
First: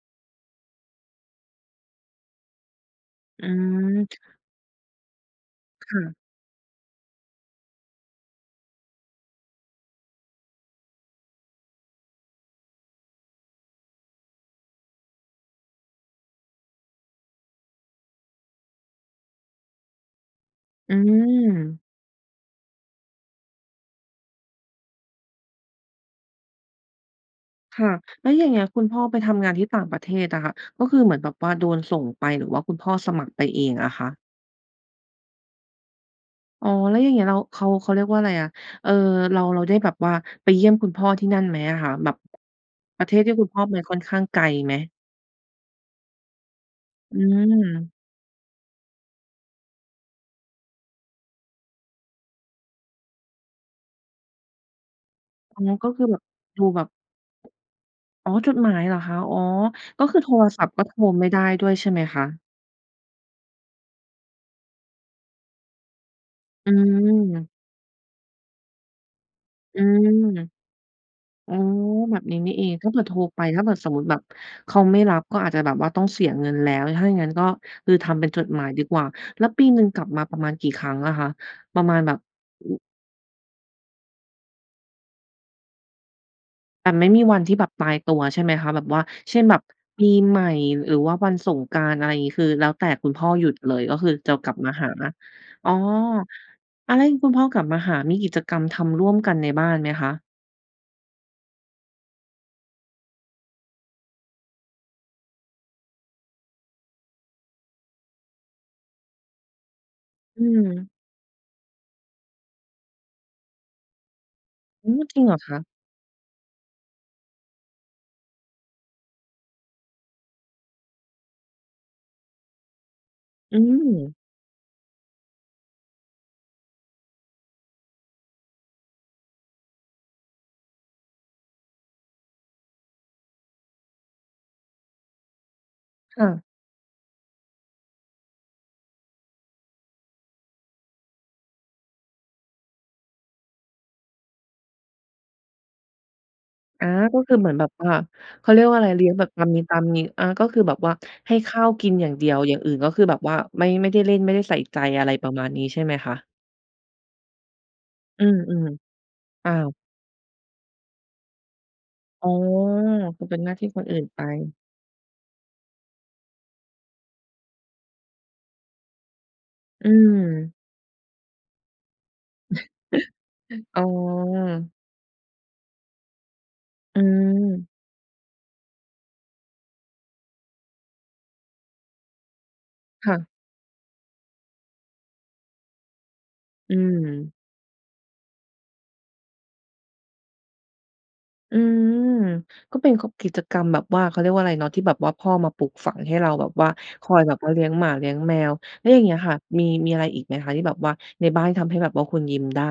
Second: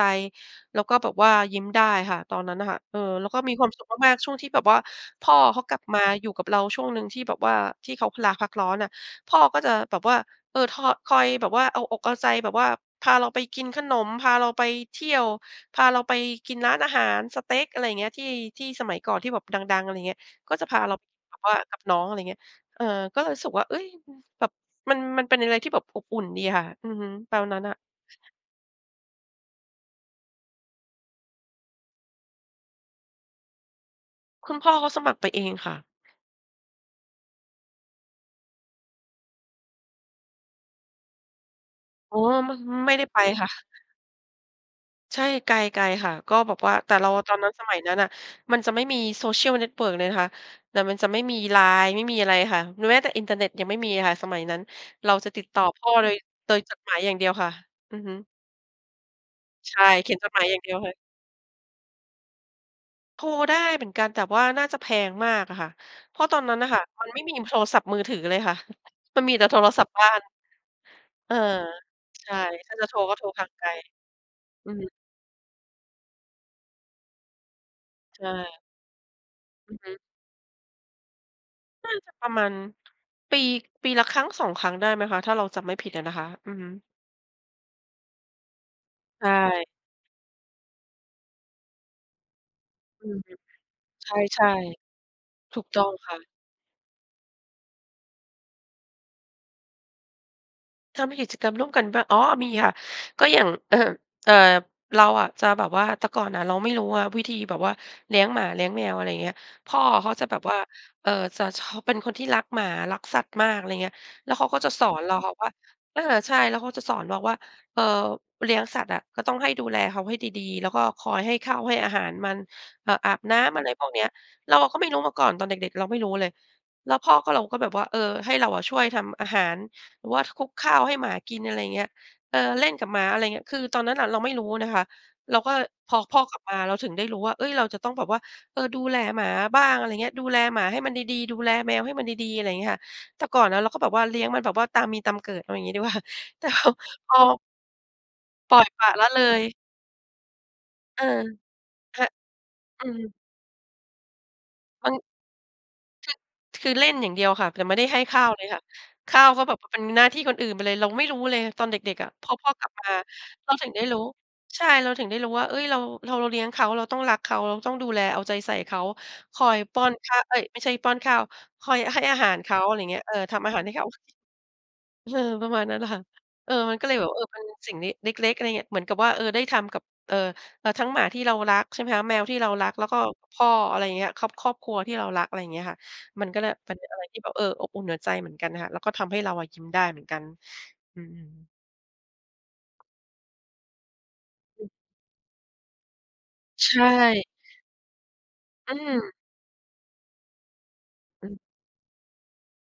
[SPEAKER 2] แล้วก็แบบว่ายิ้มได้ค่ะ ตอนนั้นน่ะค่ะ เออ แล้วก็
[SPEAKER 1] อื
[SPEAKER 2] มีความสุขมาก ๆ ช่
[SPEAKER 1] ม
[SPEAKER 2] วงที่แบบว่าพ่อเขากลับ
[SPEAKER 1] ค
[SPEAKER 2] ม
[SPEAKER 1] ่
[SPEAKER 2] า
[SPEAKER 1] ะ
[SPEAKER 2] อยู่กับเราช่วงหนึ่งที่แบบว่าที่เขาลาพักร้อนน่ะ พ่อก็จะแบบว่า เออ ทอ คอยแบบว่าเอาอกเอาใจแบบว่าพาเราไปกินขนม พาเราไปเที่ยว พาเราไปกินร้านอาหารสเต๊ก อะไรอย่างเงี้ย ที่ ที่สมัยก่อนที่แบบดัง ๆ อะไรเงี้ย ก็จะพา
[SPEAKER 1] อ
[SPEAKER 2] เ
[SPEAKER 1] ื
[SPEAKER 2] ราแบบว่ากั
[SPEAKER 1] ม
[SPEAKER 2] บน้อง อะไรเงี้ย เออ ก็เลยรู้สึกว่า เฮ้ย แบบ มัน มันเป็นอะไรที่แบบอบอุ่นดีอะค่ะ อือฮึ ตอนนั้นน่ะ
[SPEAKER 1] ค่ะ แล้วอย่างเงี้ย คุณพ่อไปทำงานที่ต่างประเทศอะค่ะ ก็คือเหมือนแบบว่าโดนส่งไป หรือว่าคุณพ่อสมัครไปเองอะคะ?
[SPEAKER 2] คุณพ่อเขาสมัครไปเองค่ะ
[SPEAKER 1] อ๋อ แล้วอย่างงี้เรา เขา เขาเรียกว่าอะไรอะ เอ่อ เรา เราได้แบบว่าไปเยี่ยมคุณพ่อที่นั่นไหมอะคะ แบ
[SPEAKER 2] อ
[SPEAKER 1] บ
[SPEAKER 2] ๋อ มะ ไม่ไ
[SPEAKER 1] ป
[SPEAKER 2] ด
[SPEAKER 1] ร
[SPEAKER 2] ้
[SPEAKER 1] ะเท
[SPEAKER 2] ไป
[SPEAKER 1] ศที่ค
[SPEAKER 2] ค
[SPEAKER 1] ุ
[SPEAKER 2] ่
[SPEAKER 1] ณ
[SPEAKER 2] ะ
[SPEAKER 1] พ่อไปค่อนข้างไกลไหม?
[SPEAKER 2] ใช่ ไกล ไกลค่ะ ก็แบบว่า แต่เรา
[SPEAKER 1] อื
[SPEAKER 2] ตอนนั้น สมัยน
[SPEAKER 1] ม
[SPEAKER 2] ั้นน่ะ มันจะไม่มี Social Network เลยนะคะ แต่มันจะไม่มี LINE ไม่มีอะไรค่ะ หรือแม้แต่อินเทอร์เน็ตยังไม่มีอะค่ะ สมัยนั้น เราจะติดต
[SPEAKER 1] อ๋
[SPEAKER 2] ่
[SPEAKER 1] อ
[SPEAKER 2] อพ
[SPEAKER 1] ก
[SPEAKER 2] ่
[SPEAKER 1] ็
[SPEAKER 2] อ
[SPEAKER 1] คือ
[SPEAKER 2] โด
[SPEAKER 1] แ
[SPEAKER 2] ย
[SPEAKER 1] บบ
[SPEAKER 2] โด
[SPEAKER 1] อ
[SPEAKER 2] ย
[SPEAKER 1] ยู่
[SPEAKER 2] จ
[SPEAKER 1] แ
[SPEAKER 2] ด
[SPEAKER 1] บบ
[SPEAKER 2] หมายอย่างเดียวค่ะ อือฮึ
[SPEAKER 1] อ๋อ จดหมายเหรอคะ อ๋อ
[SPEAKER 2] ใช่
[SPEAKER 1] ก็
[SPEAKER 2] เขีย
[SPEAKER 1] คื
[SPEAKER 2] น
[SPEAKER 1] อ
[SPEAKER 2] จ
[SPEAKER 1] โท
[SPEAKER 2] ดหมา
[SPEAKER 1] ร
[SPEAKER 2] ยอย่า
[SPEAKER 1] ศ
[SPEAKER 2] ง
[SPEAKER 1] ัพ
[SPEAKER 2] เดี
[SPEAKER 1] ท
[SPEAKER 2] ย
[SPEAKER 1] ์ก
[SPEAKER 2] ว
[SPEAKER 1] ็
[SPEAKER 2] ค่
[SPEAKER 1] โท
[SPEAKER 2] ะ
[SPEAKER 1] รไม่ได้ด้วยใช่ไหมคะ?
[SPEAKER 2] โทรได้เหมือนกัน แต่ว่าน่าจะแพงมากอะค่ะ เพราะตอนนั้นน
[SPEAKER 1] อ
[SPEAKER 2] ่ะ
[SPEAKER 1] ื
[SPEAKER 2] ค่ะ มันไม่มี
[SPEAKER 1] ม
[SPEAKER 2] โทรศัพท์มือถือเลยค่ะ (chuckles) มันมีแต่โทร
[SPEAKER 1] อื
[SPEAKER 2] ศัพท์บ้
[SPEAKER 1] ม
[SPEAKER 2] าน เออ
[SPEAKER 1] อืม แบบ
[SPEAKER 2] ใช
[SPEAKER 1] น
[SPEAKER 2] ่
[SPEAKER 1] ี้นี่เอ
[SPEAKER 2] ถ้
[SPEAKER 1] ง
[SPEAKER 2] าจ
[SPEAKER 1] ถ
[SPEAKER 2] ะ
[SPEAKER 1] ้า
[SPEAKER 2] โท
[SPEAKER 1] เก
[SPEAKER 2] ร
[SPEAKER 1] ิดโ
[SPEAKER 2] ก
[SPEAKER 1] ท
[SPEAKER 2] ็
[SPEAKER 1] ร
[SPEAKER 2] โทร
[SPEAKER 1] ไป
[SPEAKER 2] ทาง
[SPEAKER 1] ถ้
[SPEAKER 2] ไก
[SPEAKER 1] าเ
[SPEAKER 2] ล
[SPEAKER 1] กิดสมมติแบบ
[SPEAKER 2] อื
[SPEAKER 1] เข
[SPEAKER 2] อ
[SPEAKER 1] า
[SPEAKER 2] ฮึ
[SPEAKER 1] ไม่รับ ก็อาจจะแบบว่าต้องเสียเงินแล้ว ถ้าอย่างงั้นก็คือท
[SPEAKER 2] ใช
[SPEAKER 1] ำเป็นจดห
[SPEAKER 2] ่
[SPEAKER 1] มายดีกว่า แล้วปี
[SPEAKER 2] อื
[SPEAKER 1] ห
[SPEAKER 2] อ
[SPEAKER 1] นึ่
[SPEAKER 2] ฮ
[SPEAKER 1] ง
[SPEAKER 2] ึ
[SPEAKER 1] กลับมาประมาณกี่ครั้งอะคะ? ประ
[SPEAKER 2] น่
[SPEAKER 1] ม
[SPEAKER 2] า
[SPEAKER 1] าณ
[SPEAKER 2] จ
[SPEAKER 1] แ
[SPEAKER 2] ะ
[SPEAKER 1] บบ
[SPEAKER 2] ประมาณ ปี ปีละครั้ง 2 ครั้งได้ไหมคะ ถ้าเราจำไม่ผิดอะนะคะ อือฮึ
[SPEAKER 1] แต่ไม่มีวันที่แบบตายตัวใช่ไหมคะ? แบบว่า
[SPEAKER 2] ใช
[SPEAKER 1] เช่น แบบ
[SPEAKER 2] ่
[SPEAKER 1] ปีใหม่หรือว่าวันสงกรานต์ อะไรอย่างงี้ คือแล้วแต่ค
[SPEAKER 2] อ
[SPEAKER 1] ุ
[SPEAKER 2] ื
[SPEAKER 1] ณ
[SPEAKER 2] อ
[SPEAKER 1] พ่อหยุดเลย ก็คือจะ
[SPEAKER 2] ใช
[SPEAKER 1] กลั
[SPEAKER 2] ่
[SPEAKER 1] บมาหา
[SPEAKER 2] ๆ ถู
[SPEAKER 1] อ
[SPEAKER 2] ก
[SPEAKER 1] ๋อ
[SPEAKER 2] ต้องค่ะ
[SPEAKER 1] อะ แล้วอย่างนี้คุณพ่อกลับมาหา มีกิจกรรมทำร่วมกันในบ้านไหมคะ?
[SPEAKER 2] ทำกิจกรรมร่วมกันบ้า อ๋อ มีค่ะ ก็อย่าง (clears throat) เอ่อ เราอะจะแบบว่า แต่ก่อนอะเราไม่รู้อะวิธีแบบว่าเลี้ยงหมา เลี้ยงแมว อะไรอย่างเงี้ย พ่อเขาจะแบ
[SPEAKER 1] อื
[SPEAKER 2] บ
[SPEAKER 1] อ
[SPEAKER 2] ว่า
[SPEAKER 1] ฮึ
[SPEAKER 2] เอ่อ จะชอ เป็นคนที่รักหมา รักสัตว์มาก อะไรเงี้ย แล้วเขาก็จะส
[SPEAKER 1] อื
[SPEAKER 2] อ
[SPEAKER 1] ม
[SPEAKER 2] นเร
[SPEAKER 1] จ
[SPEAKER 2] า
[SPEAKER 1] ริงเ
[SPEAKER 2] ค่
[SPEAKER 1] ห
[SPEAKER 2] ะ
[SPEAKER 1] รอ
[SPEAKER 2] ว่
[SPEAKER 1] ค
[SPEAKER 2] า
[SPEAKER 1] ะ?
[SPEAKER 2] เออ ใช่ แล้วเขาจะสอน บอกว่า "เออ เลี้ยงสัตว์อะ ก็ต้องให้ดูแลเขาให้ดี ๆ แล้วก็คอยให้ข้าวให้ อาหารมัน อ อาบน้ำ"
[SPEAKER 1] อื
[SPEAKER 2] อะไรพวกเนี้ย
[SPEAKER 1] ม
[SPEAKER 2] เราอะก็ไม่รู้มาก่อน ตอนเด็ก ๆ เราไม่รู้เลย แล้วพ่อก็ เรา ก็แบบว่า เออ ให้เราอะช่วยทำอาหาร หรือว่าคลุกข้าวให้หมากิน อะไรอย่างเงี้ย เออ เล่นกับหมา อะไรเงี้ย คือตอนนั้นน่ะเราไม่รู้นะคะ เราก็ พอพ
[SPEAKER 1] ค
[SPEAKER 2] ่อ
[SPEAKER 1] ่
[SPEAKER 2] กลั
[SPEAKER 1] ะ
[SPEAKER 2] บมา เราถึงได้รู้ว่า เฮ้ย เราจะต้องแบบว่า เออ ดูแลหมาบ้าง อะไรเงี้ย ดูแลหมาให้มันดี ๆ ดูแลแมวให้มันดี ๆ อะไรอย่างเงี้ยค่ะ แต่ก่อนนะเราก็แบบว่าเลี้ยงมันแบบว่าตามมีตามเกิด เอาอย่างงี้ดี กว่า แต่พอ
[SPEAKER 1] อา
[SPEAKER 2] พ
[SPEAKER 1] ก็คือ
[SPEAKER 2] อ
[SPEAKER 1] เหมือนแบบว่า เขา
[SPEAKER 2] ป
[SPEAKER 1] เ
[SPEAKER 2] ล
[SPEAKER 1] ร
[SPEAKER 2] ่
[SPEAKER 1] ีย
[SPEAKER 2] อย
[SPEAKER 1] กว่า
[SPEAKER 2] ป
[SPEAKER 1] ไ
[SPEAKER 2] ล
[SPEAKER 1] ร
[SPEAKER 2] ะ
[SPEAKER 1] เล
[SPEAKER 2] ล
[SPEAKER 1] ี้
[SPEAKER 2] ะ
[SPEAKER 1] ยง
[SPEAKER 2] เ
[SPEAKER 1] แบ
[SPEAKER 2] ล
[SPEAKER 1] บต
[SPEAKER 2] ย
[SPEAKER 1] ามมี ตามมี อ่า ก็คือแบบว่า
[SPEAKER 2] เออ
[SPEAKER 1] ให้ข้าวกิน
[SPEAKER 2] ค
[SPEAKER 1] อย่างเดียว อย่างอื่น
[SPEAKER 2] อื
[SPEAKER 1] ก็คือ
[SPEAKER 2] ม
[SPEAKER 1] แบบว่าไม่ ไม่ได้เล่น ไม่ได้ใส่ใจ
[SPEAKER 2] มัน
[SPEAKER 1] อะไรประมาณนี้ใช่ไหม
[SPEAKER 2] ค
[SPEAKER 1] ค
[SPEAKER 2] ื
[SPEAKER 1] ะ?
[SPEAKER 2] อ คือเล่นอย่างเดียวค่ะ แต่ไม่ได้ให้ข
[SPEAKER 1] อ
[SPEAKER 2] ้
[SPEAKER 1] ื
[SPEAKER 2] าวเลยค่ะ
[SPEAKER 1] ม
[SPEAKER 2] ข้าวก็
[SPEAKER 1] ๆ อ้
[SPEAKER 2] แ
[SPEAKER 1] า
[SPEAKER 2] บบ ป
[SPEAKER 1] ว
[SPEAKER 2] เป็นหน้าที่คนอื่นไปเลย เราไม่รู้เลยตอนเด็ก ๆ อะ
[SPEAKER 1] อ
[SPEAKER 2] พ
[SPEAKER 1] ๋อ
[SPEAKER 2] อพ่อกลับมา
[SPEAKER 1] ก็เป็นห
[SPEAKER 2] เ
[SPEAKER 1] น
[SPEAKER 2] ร
[SPEAKER 1] ้
[SPEAKER 2] า
[SPEAKER 1] าที
[SPEAKER 2] ถ
[SPEAKER 1] ่
[SPEAKER 2] ึง
[SPEAKER 1] ค
[SPEAKER 2] ได้
[SPEAKER 1] นอื
[SPEAKER 2] รู
[SPEAKER 1] ่
[SPEAKER 2] ้
[SPEAKER 1] นไป
[SPEAKER 2] ใช่ เราถึงได้รู้ว่า เอ๊ย เรา เรา เราเลี้ยงเขา เราต้องรักเขา เราต้องดูแลเอาใจใส่เขา คอยป้
[SPEAKER 1] อ
[SPEAKER 2] อ
[SPEAKER 1] ื
[SPEAKER 2] นข้าว เอ๊ย
[SPEAKER 1] ม
[SPEAKER 2] ไม่ใช่ป้อนข้าว คอยให้อาหารเขา อ
[SPEAKER 1] (chuckles)
[SPEAKER 2] ะไรอย่างเงี้ย เออ ทำอาหารให้
[SPEAKER 1] อ๋
[SPEAKER 2] เข
[SPEAKER 1] อ
[SPEAKER 2] า เออ ประมาณนั้นน่ะค่ะ เออ มันก็เล
[SPEAKER 1] อ
[SPEAKER 2] ย
[SPEAKER 1] ื
[SPEAKER 2] แบบ เออ เป็น
[SPEAKER 1] ม
[SPEAKER 2] สิ่งนี้เล็ก ๆ อะไรเงี้ย เหมือนกับว่า เออ ได้ทำกับ เอ่อ อา ทั้งหมาที่เรารัก ใช่ไหมคะ แมวที่เรารัก แล้วก็
[SPEAKER 1] ค่ะ
[SPEAKER 2] พ่อ อะไรอย่างเงี้ย ครอบ ครอบครัวที่เรารัก อะไรอย่างเงี้ยค่ะ มันก็เลย
[SPEAKER 1] อ
[SPEAKER 2] ม
[SPEAKER 1] ื
[SPEAKER 2] ันเป็นอะไรที่แบ
[SPEAKER 1] ม
[SPEAKER 2] บ เออ อบอุ่นหัวใจเหมือนกันน่ะค่ะ แล้วก็ทำให้เราอะยิ้มได้เหมือนกัน อืม
[SPEAKER 1] อืม ก็เป็น ก กิจกรรมแบบว่า เขาเรียกว่าอะไร
[SPEAKER 2] อ
[SPEAKER 1] เนา
[SPEAKER 2] ืม
[SPEAKER 1] ะ ที่แบบว่าพ่อมาปลูกฝังให้เราแบบว่า
[SPEAKER 2] ใช
[SPEAKER 1] คอย
[SPEAKER 2] ่
[SPEAKER 1] แบบว่าเลี้ยงหมาเลี้ยงแมว
[SPEAKER 2] อื
[SPEAKER 1] แล้วอย่างเ
[SPEAKER 2] ม
[SPEAKER 1] งี้ยค่ะ มี มีอะไรอีกไหมคะ ที่แบบว่าใ
[SPEAKER 2] อ
[SPEAKER 1] น
[SPEAKER 2] ืม
[SPEAKER 1] บ้านที่ทำให้แบบว่าคุณยิ้มได้?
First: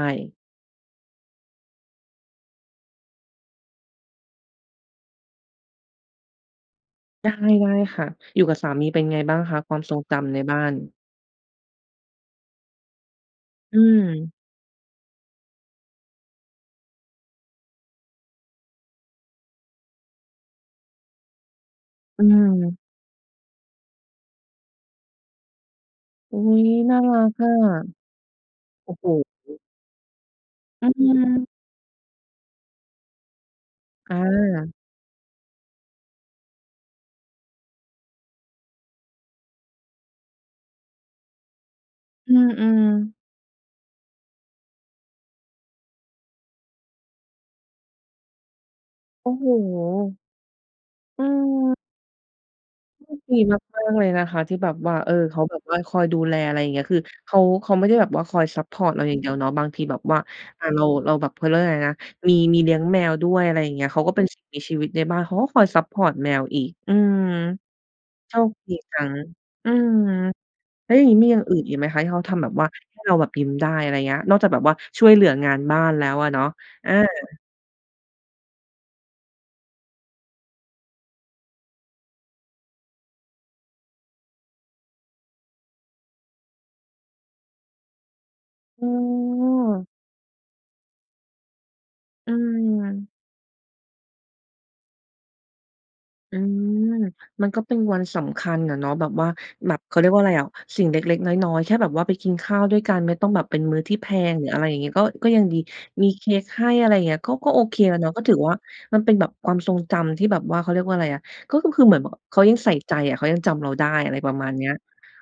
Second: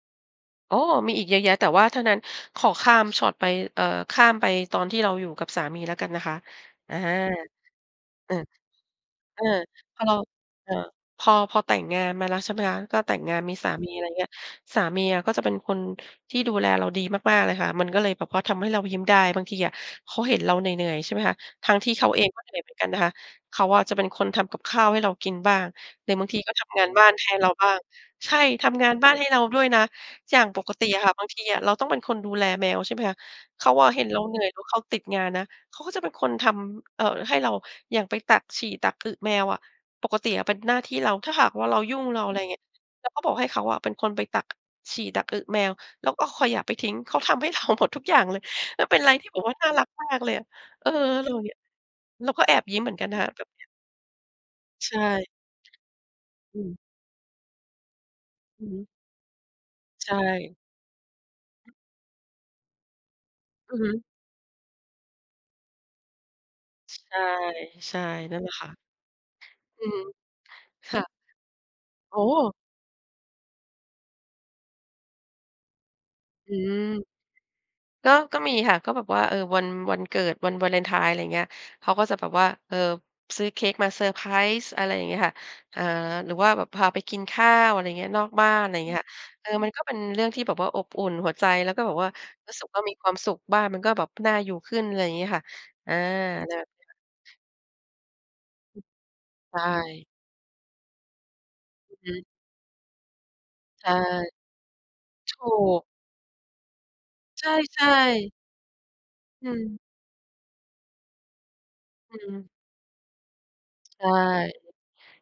[SPEAKER 2] อ้อ มีอีกเยอะแยะ แต่ว่าทั้งนั้นขอข้ามช็อตไป เอ่อ ข้ามไปตอนที่เราอยู่กับสามีแล้วกันนะคะ อะฮะ
[SPEAKER 1] ได้ ๆ ค่ะ
[SPEAKER 2] เออ
[SPEAKER 1] อยู่กับสามีเป็นไงบ้า
[SPEAKER 2] เ
[SPEAKER 1] ง
[SPEAKER 2] ออ
[SPEAKER 1] คะ? ความทร
[SPEAKER 2] พ
[SPEAKER 1] ง
[SPEAKER 2] อเร
[SPEAKER 1] จ
[SPEAKER 2] า
[SPEAKER 1] ำในบ้า
[SPEAKER 2] เอ่
[SPEAKER 1] น
[SPEAKER 2] อ พอ พอแต่งงานมาแล้ว ใช่ไหมคะ ก็แต่งงานมีสา
[SPEAKER 1] อื
[SPEAKER 2] มี อะไรเงี้ย
[SPEAKER 1] ม
[SPEAKER 2] สามีอะก็จะเป็นคนที่ดูแลเราดีมาก ๆ เลยค่ะ มันก็เลยแบบว่าทำให้เรายิ้มได้ บางทีอะเขาเห็นเราเหนื่อย ๆ ใช่ไหมคะ ทั้งที่เขา
[SPEAKER 1] อ
[SPEAKER 2] เ
[SPEAKER 1] ื
[SPEAKER 2] องก็เหนื่อยเห
[SPEAKER 1] ม
[SPEAKER 2] มือนกันนะคะ เขาอะจะเป็นคนทำกับข้าวให้เรากินบ้าง หรือบางท
[SPEAKER 1] อุ
[SPEAKER 2] ี
[SPEAKER 1] ๊
[SPEAKER 2] ก็ท
[SPEAKER 1] ย
[SPEAKER 2] ำงาน
[SPEAKER 1] น่า
[SPEAKER 2] บ้าน
[SPEAKER 1] รั
[SPEAKER 2] ให
[SPEAKER 1] ก
[SPEAKER 2] ้เ
[SPEAKER 1] อ
[SPEAKER 2] รา
[SPEAKER 1] ะ
[SPEAKER 2] บ้าง ใช่ ทำง
[SPEAKER 1] โ
[SPEAKER 2] า
[SPEAKER 1] อ้
[SPEAKER 2] น
[SPEAKER 1] โฮ
[SPEAKER 2] บ้านให้เราด้วยนะ อย่างปกต
[SPEAKER 1] อ
[SPEAKER 2] ิ
[SPEAKER 1] ื้อ
[SPEAKER 2] อ
[SPEAKER 1] ฮ
[SPEAKER 2] ะค
[SPEAKER 1] ื
[SPEAKER 2] ่ะบางที
[SPEAKER 1] อ
[SPEAKER 2] อะเราต้องเป็นคนดูแลแมว ใช่ไหมคะ เขาอะเห็น
[SPEAKER 1] อ
[SPEAKER 2] เราเหนื่อยแล้ว
[SPEAKER 1] า
[SPEAKER 2] เขาติดงานนะ เขาก็จะเป็นคนทำ เอ่อ ให้เรา อย่างไปตักฉี่ตัก อึแมวอะ ปกติอะเป็นหน้าที่เรา ถ้าหากว่าเรายุ่ง เรา อ
[SPEAKER 1] อ
[SPEAKER 2] ะ
[SPEAKER 1] ื
[SPEAKER 2] ไรเงี้ย
[SPEAKER 1] อ
[SPEAKER 2] เรา
[SPEAKER 1] ๆ
[SPEAKER 2] ก็บอกให้เขาอะ เป็นคนไปตักฉี่ตักอึแมว แล้วก็คอยเอาขยะ ไปทิ้ง เขาทำให้ เทาหมด ทุกอย่างเลย แล้วเป็นไรท
[SPEAKER 1] โอ
[SPEAKER 2] ี่
[SPEAKER 1] ้
[SPEAKER 2] แบบ
[SPEAKER 1] โฮ
[SPEAKER 2] ว่าน่ารักมากเลยอะ เออ เราเนี่ย
[SPEAKER 1] เออ
[SPEAKER 2] เราก็แอบยิ้มเหมือนกั
[SPEAKER 1] โช
[SPEAKER 2] นนะ
[SPEAKER 1] ค
[SPEAKER 2] คะ
[SPEAKER 1] ดี
[SPEAKER 2] แบบ
[SPEAKER 1] ม
[SPEAKER 2] เนี้ย
[SPEAKER 1] าก ๆ เลยนะคะ ที่แบบ
[SPEAKER 2] ใ
[SPEAKER 1] ว
[SPEAKER 2] ช
[SPEAKER 1] ่า เออ
[SPEAKER 2] ่
[SPEAKER 1] เขาแบบว่าคอยดูแล อะไ
[SPEAKER 2] อ
[SPEAKER 1] ร
[SPEAKER 2] ืม
[SPEAKER 1] เงี้ย คือเขา เขาไม่ได้แบบว่าคอยซั
[SPEAKER 2] อ
[SPEAKER 1] ป
[SPEAKER 2] ือ
[SPEAKER 1] พ
[SPEAKER 2] ฮึ
[SPEAKER 1] อร์ตเราอย่างเดียวเนาะ บางทีแบบ
[SPEAKER 2] ใช
[SPEAKER 1] ว่า
[SPEAKER 2] ่
[SPEAKER 1] อา เรา เราแบบ เขาเรียกว่าอะไรนะ มี มีเลี้ยงแมวด้วย อะไรอย่า
[SPEAKER 2] อ
[SPEAKER 1] ง
[SPEAKER 2] ื
[SPEAKER 1] เง
[SPEAKER 2] อ
[SPEAKER 1] ี้
[SPEAKER 2] ฮ
[SPEAKER 1] ย
[SPEAKER 2] ึ
[SPEAKER 1] เขาก็เป็นสิ่งมีชีวิตในบ้าน เขาก็คอยซัปพอร์ตเแมวอีก อื
[SPEAKER 2] ใช
[SPEAKER 1] ม
[SPEAKER 2] ่ ใช่
[SPEAKER 1] โช
[SPEAKER 2] นั่นแหล
[SPEAKER 1] ค
[SPEAKER 2] ะค่ะ
[SPEAKER 1] ดีจัง อื
[SPEAKER 2] อือ
[SPEAKER 1] ม
[SPEAKER 2] ฮึ
[SPEAKER 1] แล
[SPEAKER 2] ค
[SPEAKER 1] ้วอ
[SPEAKER 2] ่
[SPEAKER 1] ย
[SPEAKER 2] ะ
[SPEAKER 1] ่างงี้มีอย่างอื่นอีกไหมคะ? ที่
[SPEAKER 2] โ
[SPEAKER 1] เ
[SPEAKER 2] อ
[SPEAKER 1] ข
[SPEAKER 2] ้
[SPEAKER 1] าท
[SPEAKER 2] โ
[SPEAKER 1] ำแบ
[SPEAKER 2] ฮ
[SPEAKER 1] บว่าให้เราแบบยิ้มได้ อะไรเงี้ย นอกจากแบบว่าช่วยเหลืองานบ้านแล้วอะเนาะ
[SPEAKER 2] อืม
[SPEAKER 1] อา
[SPEAKER 2] ก็ ก็มีค่ะ ก็แบบว่า เออ วัน วันเกิด วันวาเลนไทน์ อะไรเงี้ย เขาก็จะแบบว่า เอ่อ ซื้อเค้กมาเซอร์ไพรส์ อะไรอย่างงี้ค่ะ อ่า หรือว่าแบบพาไปกินข้าว อะไรเงี้ย นอกบ้าน ไร
[SPEAKER 1] โ
[SPEAKER 2] เงี้ยค่ะ เออ มันก็
[SPEAKER 1] อ้
[SPEAKER 2] เป็นเรื่องที่แบบว่าอบอุ่นหัวใจ แล้วก็แบบว่า
[SPEAKER 1] อื
[SPEAKER 2] รู้สึกว่ามีคว
[SPEAKER 1] ม
[SPEAKER 2] ามสุข บ้านมันก็แบบน่าอยู่ขึ้น ไรงี้ค่ะ อา
[SPEAKER 1] อื
[SPEAKER 2] แบบนี
[SPEAKER 1] ม
[SPEAKER 2] ้ค่ะ
[SPEAKER 1] มันก็เป็นวันสำคัญน่
[SPEAKER 2] อ
[SPEAKER 1] ะ
[SPEAKER 2] ือ
[SPEAKER 1] เนาะ แบบว่า
[SPEAKER 2] ใช
[SPEAKER 1] แบบ เขาเรี
[SPEAKER 2] ่
[SPEAKER 1] ยกว่าอะไรอะ สิ่งเล็ก ๆ น้อย ๆ แค่แบ
[SPEAKER 2] อ
[SPEAKER 1] บ
[SPEAKER 2] ือ
[SPEAKER 1] ว่า
[SPEAKER 2] ฮ
[SPEAKER 1] ไป
[SPEAKER 2] ึ
[SPEAKER 1] กินข้าวด้วยกัน ไม่ต้องแบบเป็นมื้อ
[SPEAKER 2] ใช
[SPEAKER 1] ท
[SPEAKER 2] ่
[SPEAKER 1] ี่แพง หรืออะไรอย่างงี้ ก็ ก็
[SPEAKER 2] ถ
[SPEAKER 1] ยั
[SPEAKER 2] ู
[SPEAKER 1] งดี
[SPEAKER 2] ก
[SPEAKER 1] มีเค้กให้ อะไรอย่างเงี้ย ก็
[SPEAKER 2] ใ
[SPEAKER 1] ก็โอเค
[SPEAKER 2] ช่
[SPEAKER 1] แล้วเนาะ ก็ถ
[SPEAKER 2] ๆ
[SPEAKER 1] ือว่า มันเป็นแบบ
[SPEAKER 2] อ
[SPEAKER 1] ค
[SPEAKER 2] ื
[SPEAKER 1] วามทร
[SPEAKER 2] ม
[SPEAKER 1] งจำที่แบบว่า เขาเรียกว่าอะไรอะ ก็ ก็คือเหมือน บ
[SPEAKER 2] อ
[SPEAKER 1] ว
[SPEAKER 2] ื
[SPEAKER 1] เขา
[SPEAKER 2] ม
[SPEAKER 1] ยังใส่ใจอะ เขายังจำเราได้
[SPEAKER 2] ใช
[SPEAKER 1] อ
[SPEAKER 2] ่
[SPEAKER 1] ะไรประมาณเนี้ย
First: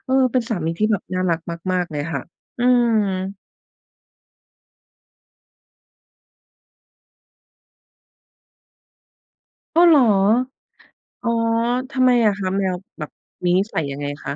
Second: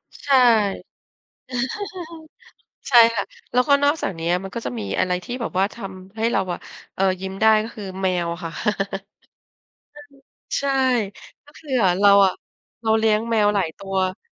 [SPEAKER 1] เออ
[SPEAKER 2] ใช
[SPEAKER 1] เ
[SPEAKER 2] ่
[SPEAKER 1] ป็นสามีที่แบบน่ารักมาก ๆ เลยค่ะ
[SPEAKER 2] (chuckles)
[SPEAKER 1] อื
[SPEAKER 2] ใช่ค่ะ
[SPEAKER 1] ม
[SPEAKER 2] แล้วก็นอกจากเนี้ย มันก็จะมีอะไรที่แบบว่าทำให้เราอะ เออ ยิ้มได้ก็คือแมวค่ะ (chuckles) อือฮึ
[SPEAKER 1] อ้อ เหรอ?
[SPEAKER 2] ใช่
[SPEAKER 1] อ๋อ
[SPEAKER 2] ก็คืออะ
[SPEAKER 1] ทำ
[SPEAKER 2] เร
[SPEAKER 1] ไ
[SPEAKER 2] า
[SPEAKER 1] มอ
[SPEAKER 2] อ
[SPEAKER 1] ะ
[SPEAKER 2] ะ
[SPEAKER 1] คะ? แมว
[SPEAKER 2] เรา
[SPEAKER 1] แบ
[SPEAKER 2] เลี
[SPEAKER 1] บ
[SPEAKER 2] ้ยงแม
[SPEAKER 1] ม
[SPEAKER 2] ว
[SPEAKER 1] ี
[SPEAKER 2] หล
[SPEAKER 1] นิ
[SPEAKER 2] าย
[SPEAKER 1] สั
[SPEAKER 2] ต
[SPEAKER 1] ย
[SPEAKER 2] ั
[SPEAKER 1] ย
[SPEAKER 2] ว
[SPEAKER 1] ังไงคะ?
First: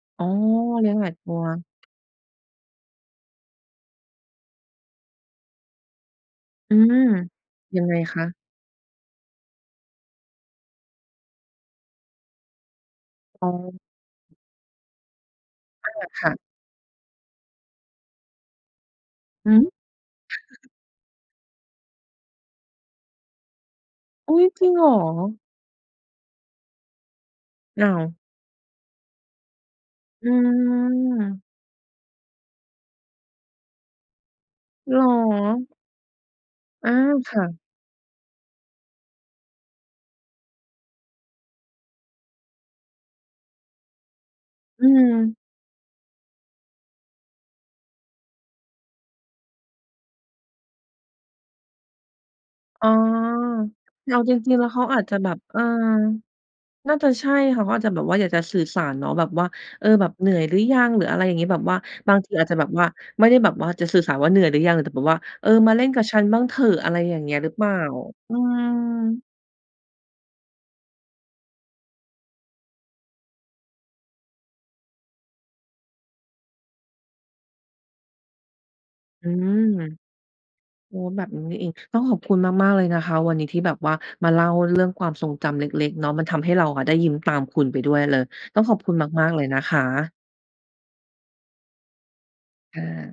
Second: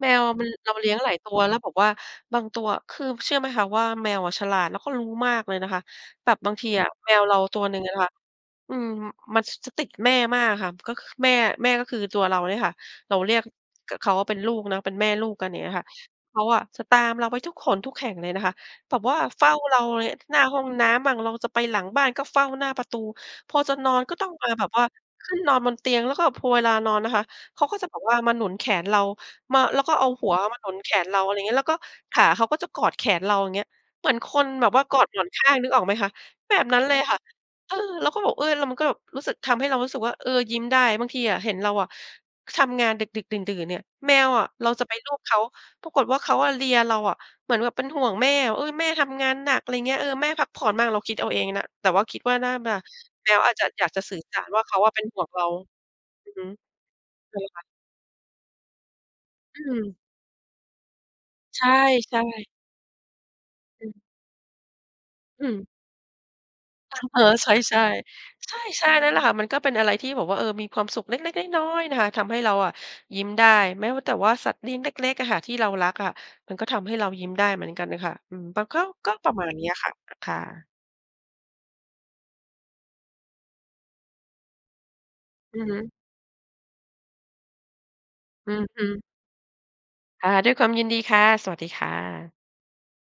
[SPEAKER 2] แม
[SPEAKER 1] อ๋
[SPEAKER 2] ว
[SPEAKER 1] อ
[SPEAKER 2] มัน เรา
[SPEAKER 1] เล
[SPEAKER 2] เ
[SPEAKER 1] ี
[SPEAKER 2] ลี
[SPEAKER 1] ้
[SPEAKER 2] ้
[SPEAKER 1] ย
[SPEAKER 2] ย
[SPEAKER 1] ง
[SPEAKER 2] ง
[SPEAKER 1] หล
[SPEAKER 2] หล
[SPEAKER 1] าย
[SPEAKER 2] าย
[SPEAKER 1] ต
[SPEAKER 2] ตั
[SPEAKER 1] ั
[SPEAKER 2] ว
[SPEAKER 1] ว
[SPEAKER 2] แล้วแบบว่าบาง ตัวอะ คือ ม เชื่อไหมคะว่า แมวอะฉลาดแล้วก็รู้มากเลยนะคะ? แบบบางที
[SPEAKER 1] อื
[SPEAKER 2] อะ
[SPEAKER 1] ม
[SPEAKER 2] แมวเราตัวหน
[SPEAKER 1] ย
[SPEAKER 2] ึ่
[SPEAKER 1] ั
[SPEAKER 2] ง
[SPEAKER 1] ง
[SPEAKER 2] อ
[SPEAKER 1] ไง
[SPEAKER 2] ะค่ะ
[SPEAKER 1] คะ?
[SPEAKER 2] อืม มัน ช จะติดแม่มากอะค่ะ ก็ ค แม่ แม่ก็คือตัวเราเนี้ยค่ะ เราเรียก
[SPEAKER 1] อ๋อ
[SPEAKER 2] กับเขาว่าเป็นลูกเนาะ เป็นแม่ลูกกัน อย่างเงี้ยค่
[SPEAKER 1] อ
[SPEAKER 2] ะ
[SPEAKER 1] า ค่ะ
[SPEAKER 2] เขาอะจะตามเราไปทุกหนทุกแห่งเลยนะคะ แบบว่าเฝ้
[SPEAKER 1] ห
[SPEAKER 2] า
[SPEAKER 1] ื
[SPEAKER 2] เรา
[SPEAKER 1] อ
[SPEAKER 2] เลย หน้าห้อง
[SPEAKER 1] (chuckles)
[SPEAKER 2] น้ำบ้าง เราจะไปหลังบ้านก็เฝ้าหน้าประตู พอจะนอนก็ต้อ
[SPEAKER 1] อ
[SPEAKER 2] ง
[SPEAKER 1] ุ๊
[SPEAKER 2] ม
[SPEAKER 1] ย!
[SPEAKER 2] าแ
[SPEAKER 1] จ
[SPEAKER 2] บ
[SPEAKER 1] ริ
[SPEAKER 2] บ
[SPEAKER 1] งเ
[SPEAKER 2] ว
[SPEAKER 1] ห
[SPEAKER 2] ่
[SPEAKER 1] ร
[SPEAKER 2] า
[SPEAKER 1] อ?
[SPEAKER 2] ขึ้นนอนบนเตียง แล้วก็พัวเวลานอนนะคะ เขาก็
[SPEAKER 1] อ้
[SPEAKER 2] จะ
[SPEAKER 1] า
[SPEAKER 2] แบ
[SPEAKER 1] ว
[SPEAKER 2] บว่ามาหนุนแขนเรา มา แล้วก็เอาห
[SPEAKER 1] อ
[SPEAKER 2] ั
[SPEAKER 1] ื
[SPEAKER 2] วมาหนุนแขนเรา อะไร
[SPEAKER 1] ม
[SPEAKER 2] งี้ แล้วก็ขาเขาก็จะกอดแขนเรา อย่างเงี้ย เหมือนคนแบบว่า
[SPEAKER 1] เ
[SPEAKER 2] ก
[SPEAKER 1] หร
[SPEAKER 2] อดหมอนข้าง
[SPEAKER 1] อ?
[SPEAKER 2] นึกออกไหมคะ? แบบนั้น
[SPEAKER 1] อ
[SPEAKER 2] เ
[SPEAKER 1] า
[SPEAKER 2] ลยค่ะ
[SPEAKER 1] ค่ะ
[SPEAKER 2] เออ แล้วก็บอก เอ๊ย! แล้วมันก็แบบรู้สึก ทำให้เรารู้สึกว่า เออ ยิ้มได้ บางทีอะ เห็นเราอะทำงานดึก ๆ ดื่น ๆ เนี่ย แมวอะ เรา
[SPEAKER 1] อ
[SPEAKER 2] จ
[SPEAKER 1] ื
[SPEAKER 2] ะไปลูบเข
[SPEAKER 1] อ
[SPEAKER 2] า ปรากฏว่า เขาอะเลียเราอะ เหมือนแบบเป็นห่วงแม่อะ "เออ แม่ทำงานหนัก" อะไรเงี้ย "เออ แม่พักผ่อนมั่ง" เราคิดเอาเองนะ แต่ว่าคิดว่าน่ามา
[SPEAKER 1] อ๋อ
[SPEAKER 2] แม้วอาจจะ อยากจะ
[SPEAKER 1] เร
[SPEAKER 2] สื่
[SPEAKER 1] า
[SPEAKER 2] อ
[SPEAKER 1] จ
[SPEAKER 2] สาร
[SPEAKER 1] ริง
[SPEAKER 2] ว
[SPEAKER 1] ๆ
[SPEAKER 2] ่
[SPEAKER 1] แ
[SPEAKER 2] า
[SPEAKER 1] ล้ว
[SPEAKER 2] เข
[SPEAKER 1] เ
[SPEAKER 2] า
[SPEAKER 1] ขา
[SPEAKER 2] อะ
[SPEAKER 1] อ
[SPEAKER 2] เป็
[SPEAKER 1] าจ
[SPEAKER 2] น
[SPEAKER 1] จะ
[SPEAKER 2] ห่ว
[SPEAKER 1] แบ
[SPEAKER 2] ง
[SPEAKER 1] บ
[SPEAKER 2] เรา
[SPEAKER 1] เออ
[SPEAKER 2] อือฮึ
[SPEAKER 1] น่าจะใช่
[SPEAKER 2] โอเค
[SPEAKER 1] ค
[SPEAKER 2] ค
[SPEAKER 1] ่
[SPEAKER 2] ่
[SPEAKER 1] ะ
[SPEAKER 2] ะ
[SPEAKER 1] เขาอาจจะแบบว่าอยากจะสื่อสารเนาะ แบบว่า
[SPEAKER 2] อื
[SPEAKER 1] เออ
[SPEAKER 2] ม
[SPEAKER 1] แบบเหนื่อยหรือยัง? หรืออะไรอย่างงี้ แบ
[SPEAKER 2] ใช
[SPEAKER 1] บว่าบาง
[SPEAKER 2] ่
[SPEAKER 1] ทีอา
[SPEAKER 2] ๆ
[SPEAKER 1] จจะแบบว่า ไม่ได้แบบว่า
[SPEAKER 2] อ
[SPEAKER 1] จะ
[SPEAKER 2] ื
[SPEAKER 1] สื่
[SPEAKER 2] ม
[SPEAKER 1] อสารว่า เหนื่อยหรือยัง? แต่แบบว่า
[SPEAKER 2] อ
[SPEAKER 1] เ
[SPEAKER 2] ื
[SPEAKER 1] ออ
[SPEAKER 2] ม
[SPEAKER 1] มาเล่นกับฉันบ้างเถอะ อะ
[SPEAKER 2] ค
[SPEAKER 1] ไร
[SPEAKER 2] ่ะ
[SPEAKER 1] อย
[SPEAKER 2] เ
[SPEAKER 1] ่
[SPEAKER 2] อ
[SPEAKER 1] า
[SPEAKER 2] อ
[SPEAKER 1] งเงี้ย
[SPEAKER 2] ใ
[SPEAKER 1] ห
[SPEAKER 2] ช
[SPEAKER 1] รือเปล่า?
[SPEAKER 2] ่
[SPEAKER 1] อื
[SPEAKER 2] ๆ
[SPEAKER 1] ม
[SPEAKER 2] ใช่ ๆ นั่นแหละค่ะ มันก็เป็นอะไรที่แบบว่า เออ มีความสุขเล็ก ๆ น้อย ๆ นะคะ ทำให้เราอะยิ้มได้ แม้ว่า แต่ว่าสัตว์เลี้ยงเล็ก ๆ อะค่ะที่เรารักอะ มันก็ทำให้เรายิ้มได้เหมือนกันน่ะค่ะ อืม ปะก็ ก็
[SPEAKER 1] อ
[SPEAKER 2] ป
[SPEAKER 1] ื
[SPEAKER 2] ระมาณ
[SPEAKER 1] ม
[SPEAKER 2] เนี้ยค่ะ อะ ค่ะ
[SPEAKER 1] โอ้ แบบนี้นี่เอง ต้องขอบคุณมาก ๆ เลยนะคะ วันนี้ที่แบบว่า มาเล่าเรื่องความทรงจ
[SPEAKER 2] อื
[SPEAKER 1] ำเล
[SPEAKER 2] อฮึ
[SPEAKER 1] ็ก ๆ เนาะ มันทำให้เราอะได้ยิ้มตามคุณไปด้วยเลย
[SPEAKER 2] อื
[SPEAKER 1] ต้องขอบค
[SPEAKER 2] อ
[SPEAKER 1] ุณ
[SPEAKER 2] ๆ
[SPEAKER 1] มาก ๆ เลยนะคะ
[SPEAKER 2] ค่ะ ด้วยความยินดีค่ะ สวัสดีค่ะ
[SPEAKER 1] ค่ะ